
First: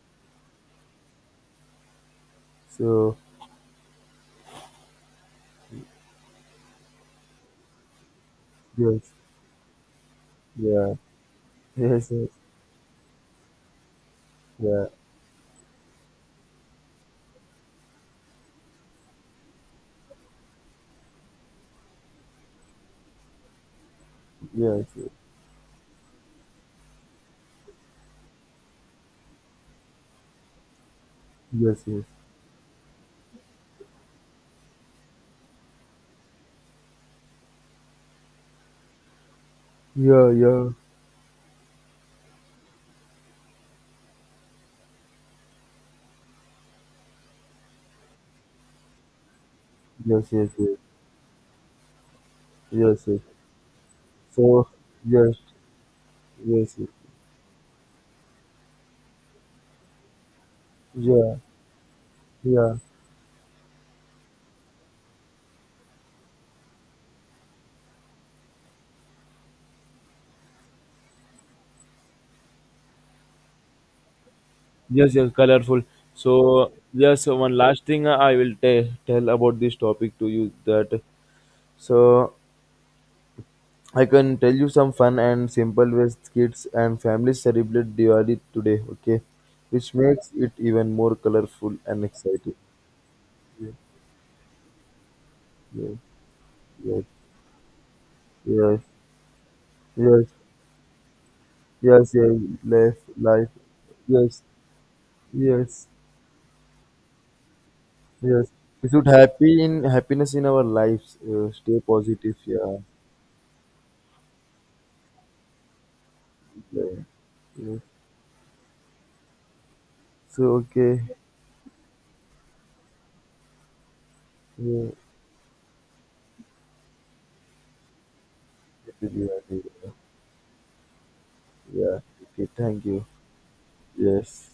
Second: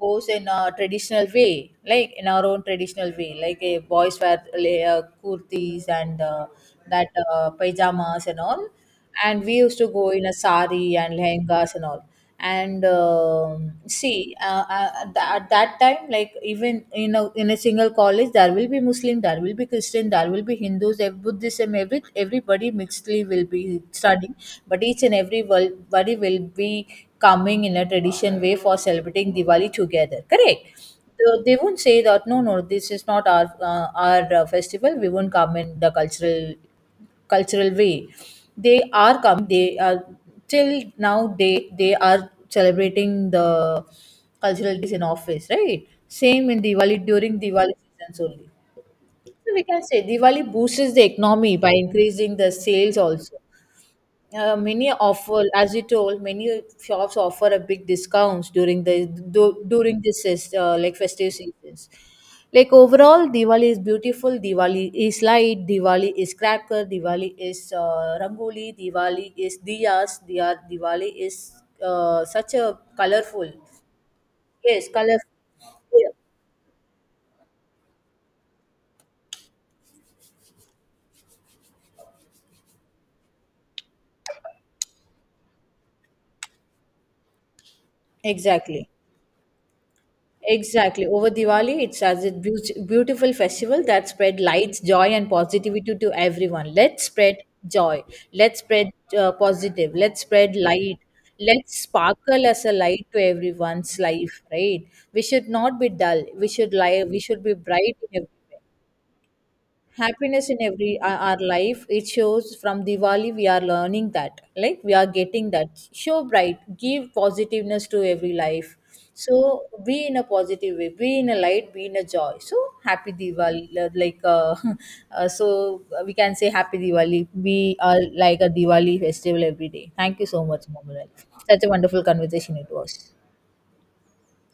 Speaker 1: goes in a traditional way, like in our own traditional
Speaker 2: So
Speaker 1: way, like a boys wear kurtis and that pajamas and all.
Speaker 2: yes,
Speaker 1: And we used to go in a
Speaker 2: yeah,
Speaker 1: sari and lehengas and all.
Speaker 2: yes, yes,
Speaker 1: And see,
Speaker 2: yeah,
Speaker 1: at that time, like even in a single college, there will be Muslim, there will be Christian, there will be Hindus, Buddhism, every everybody mixedly will be studying, but
Speaker 2: yes,
Speaker 1: each and every everybody will be coming in a tradition way for celebrating Diwali together. Correct. So they won't
Speaker 2: yes, yes,
Speaker 1: say that no, no, this is not our festival. We won't come in the cultural way. They are coming. They are
Speaker 2: yeah, yeah,
Speaker 1: till now. They are celebrating the cultural days in office, right? Same in Diwali, during Diwali seasons only. So we can say
Speaker 2: yes,
Speaker 1: Diwali
Speaker 2: yes, yes,
Speaker 1: boosts the economy by increasing the sales
Speaker 2: yes, yes.
Speaker 1: also.
Speaker 2: So
Speaker 1: Many
Speaker 2: yes,
Speaker 1: offer, as you told, many
Speaker 2: yes, yes,
Speaker 1: shops offer a big discounts during the du- during this is- like festive
Speaker 2: yeah,
Speaker 1: seasons. Like
Speaker 2: yeah.
Speaker 1: overall, Diwali is beautiful. Diwali is light. Diwali is cracker. Diwali is rangoli. Diwali is diyas. Diya, Diwali is such a colorful. Yes,
Speaker 2: Yes, yes,
Speaker 1: colorful.
Speaker 2: colorful.
Speaker 1: Yeah,
Speaker 2: So, yes, one last thing I will tell about this topic to you that so I can tell you some fun and simple ways kids and families celebrate Diwali today,
Speaker 1: exactly.
Speaker 2: okay? Which makes it even
Speaker 1: Exactly.
Speaker 2: more
Speaker 1: Over
Speaker 2: colorful
Speaker 1: Diwali, it's
Speaker 2: and
Speaker 1: as a
Speaker 2: exciting.
Speaker 1: beautiful festival that spread lights, joy, and
Speaker 2: Yes,
Speaker 1: positivity to everyone. Let's
Speaker 2: yes,
Speaker 1: spread joy. Let's
Speaker 2: yes,
Speaker 1: spread positive. Let's
Speaker 2: yes,
Speaker 1: spread light. Let's
Speaker 2: yes, yes, yes,
Speaker 1: sparkle as a
Speaker 2: life,
Speaker 1: light to
Speaker 2: life,
Speaker 1: everyone's
Speaker 2: yes,
Speaker 1: life, right? We should
Speaker 2: yes,
Speaker 1: not be dull. We should lie. We should be bright in every
Speaker 2: yes.
Speaker 1: way.
Speaker 2: We should happy in happiness in
Speaker 1: Happiness in
Speaker 2: our
Speaker 1: every
Speaker 2: lives.
Speaker 1: our
Speaker 2: Stay
Speaker 1: life. It
Speaker 2: positive,
Speaker 1: shows
Speaker 2: yeah.
Speaker 1: from diwali we are learning that, like, we are getting that, show bright,
Speaker 2: Yeah.
Speaker 1: give
Speaker 2: Yeah.
Speaker 1: positiveness to every life. So be in a
Speaker 2: So
Speaker 1: positive way,
Speaker 2: okay.
Speaker 1: be in a light, be in a joy. So happy diwali,
Speaker 2: Yeah,
Speaker 1: (laughs) so we can say happy diwali, be like a
Speaker 2: it
Speaker 1: diwali
Speaker 2: will be
Speaker 1: festival
Speaker 2: very,
Speaker 1: every day. Thank you so much, Mohammed. Such a
Speaker 2: yeah,
Speaker 1: wonderful
Speaker 2: okay,
Speaker 1: conversation it
Speaker 2: thank
Speaker 1: was.
Speaker 2: you. Yes.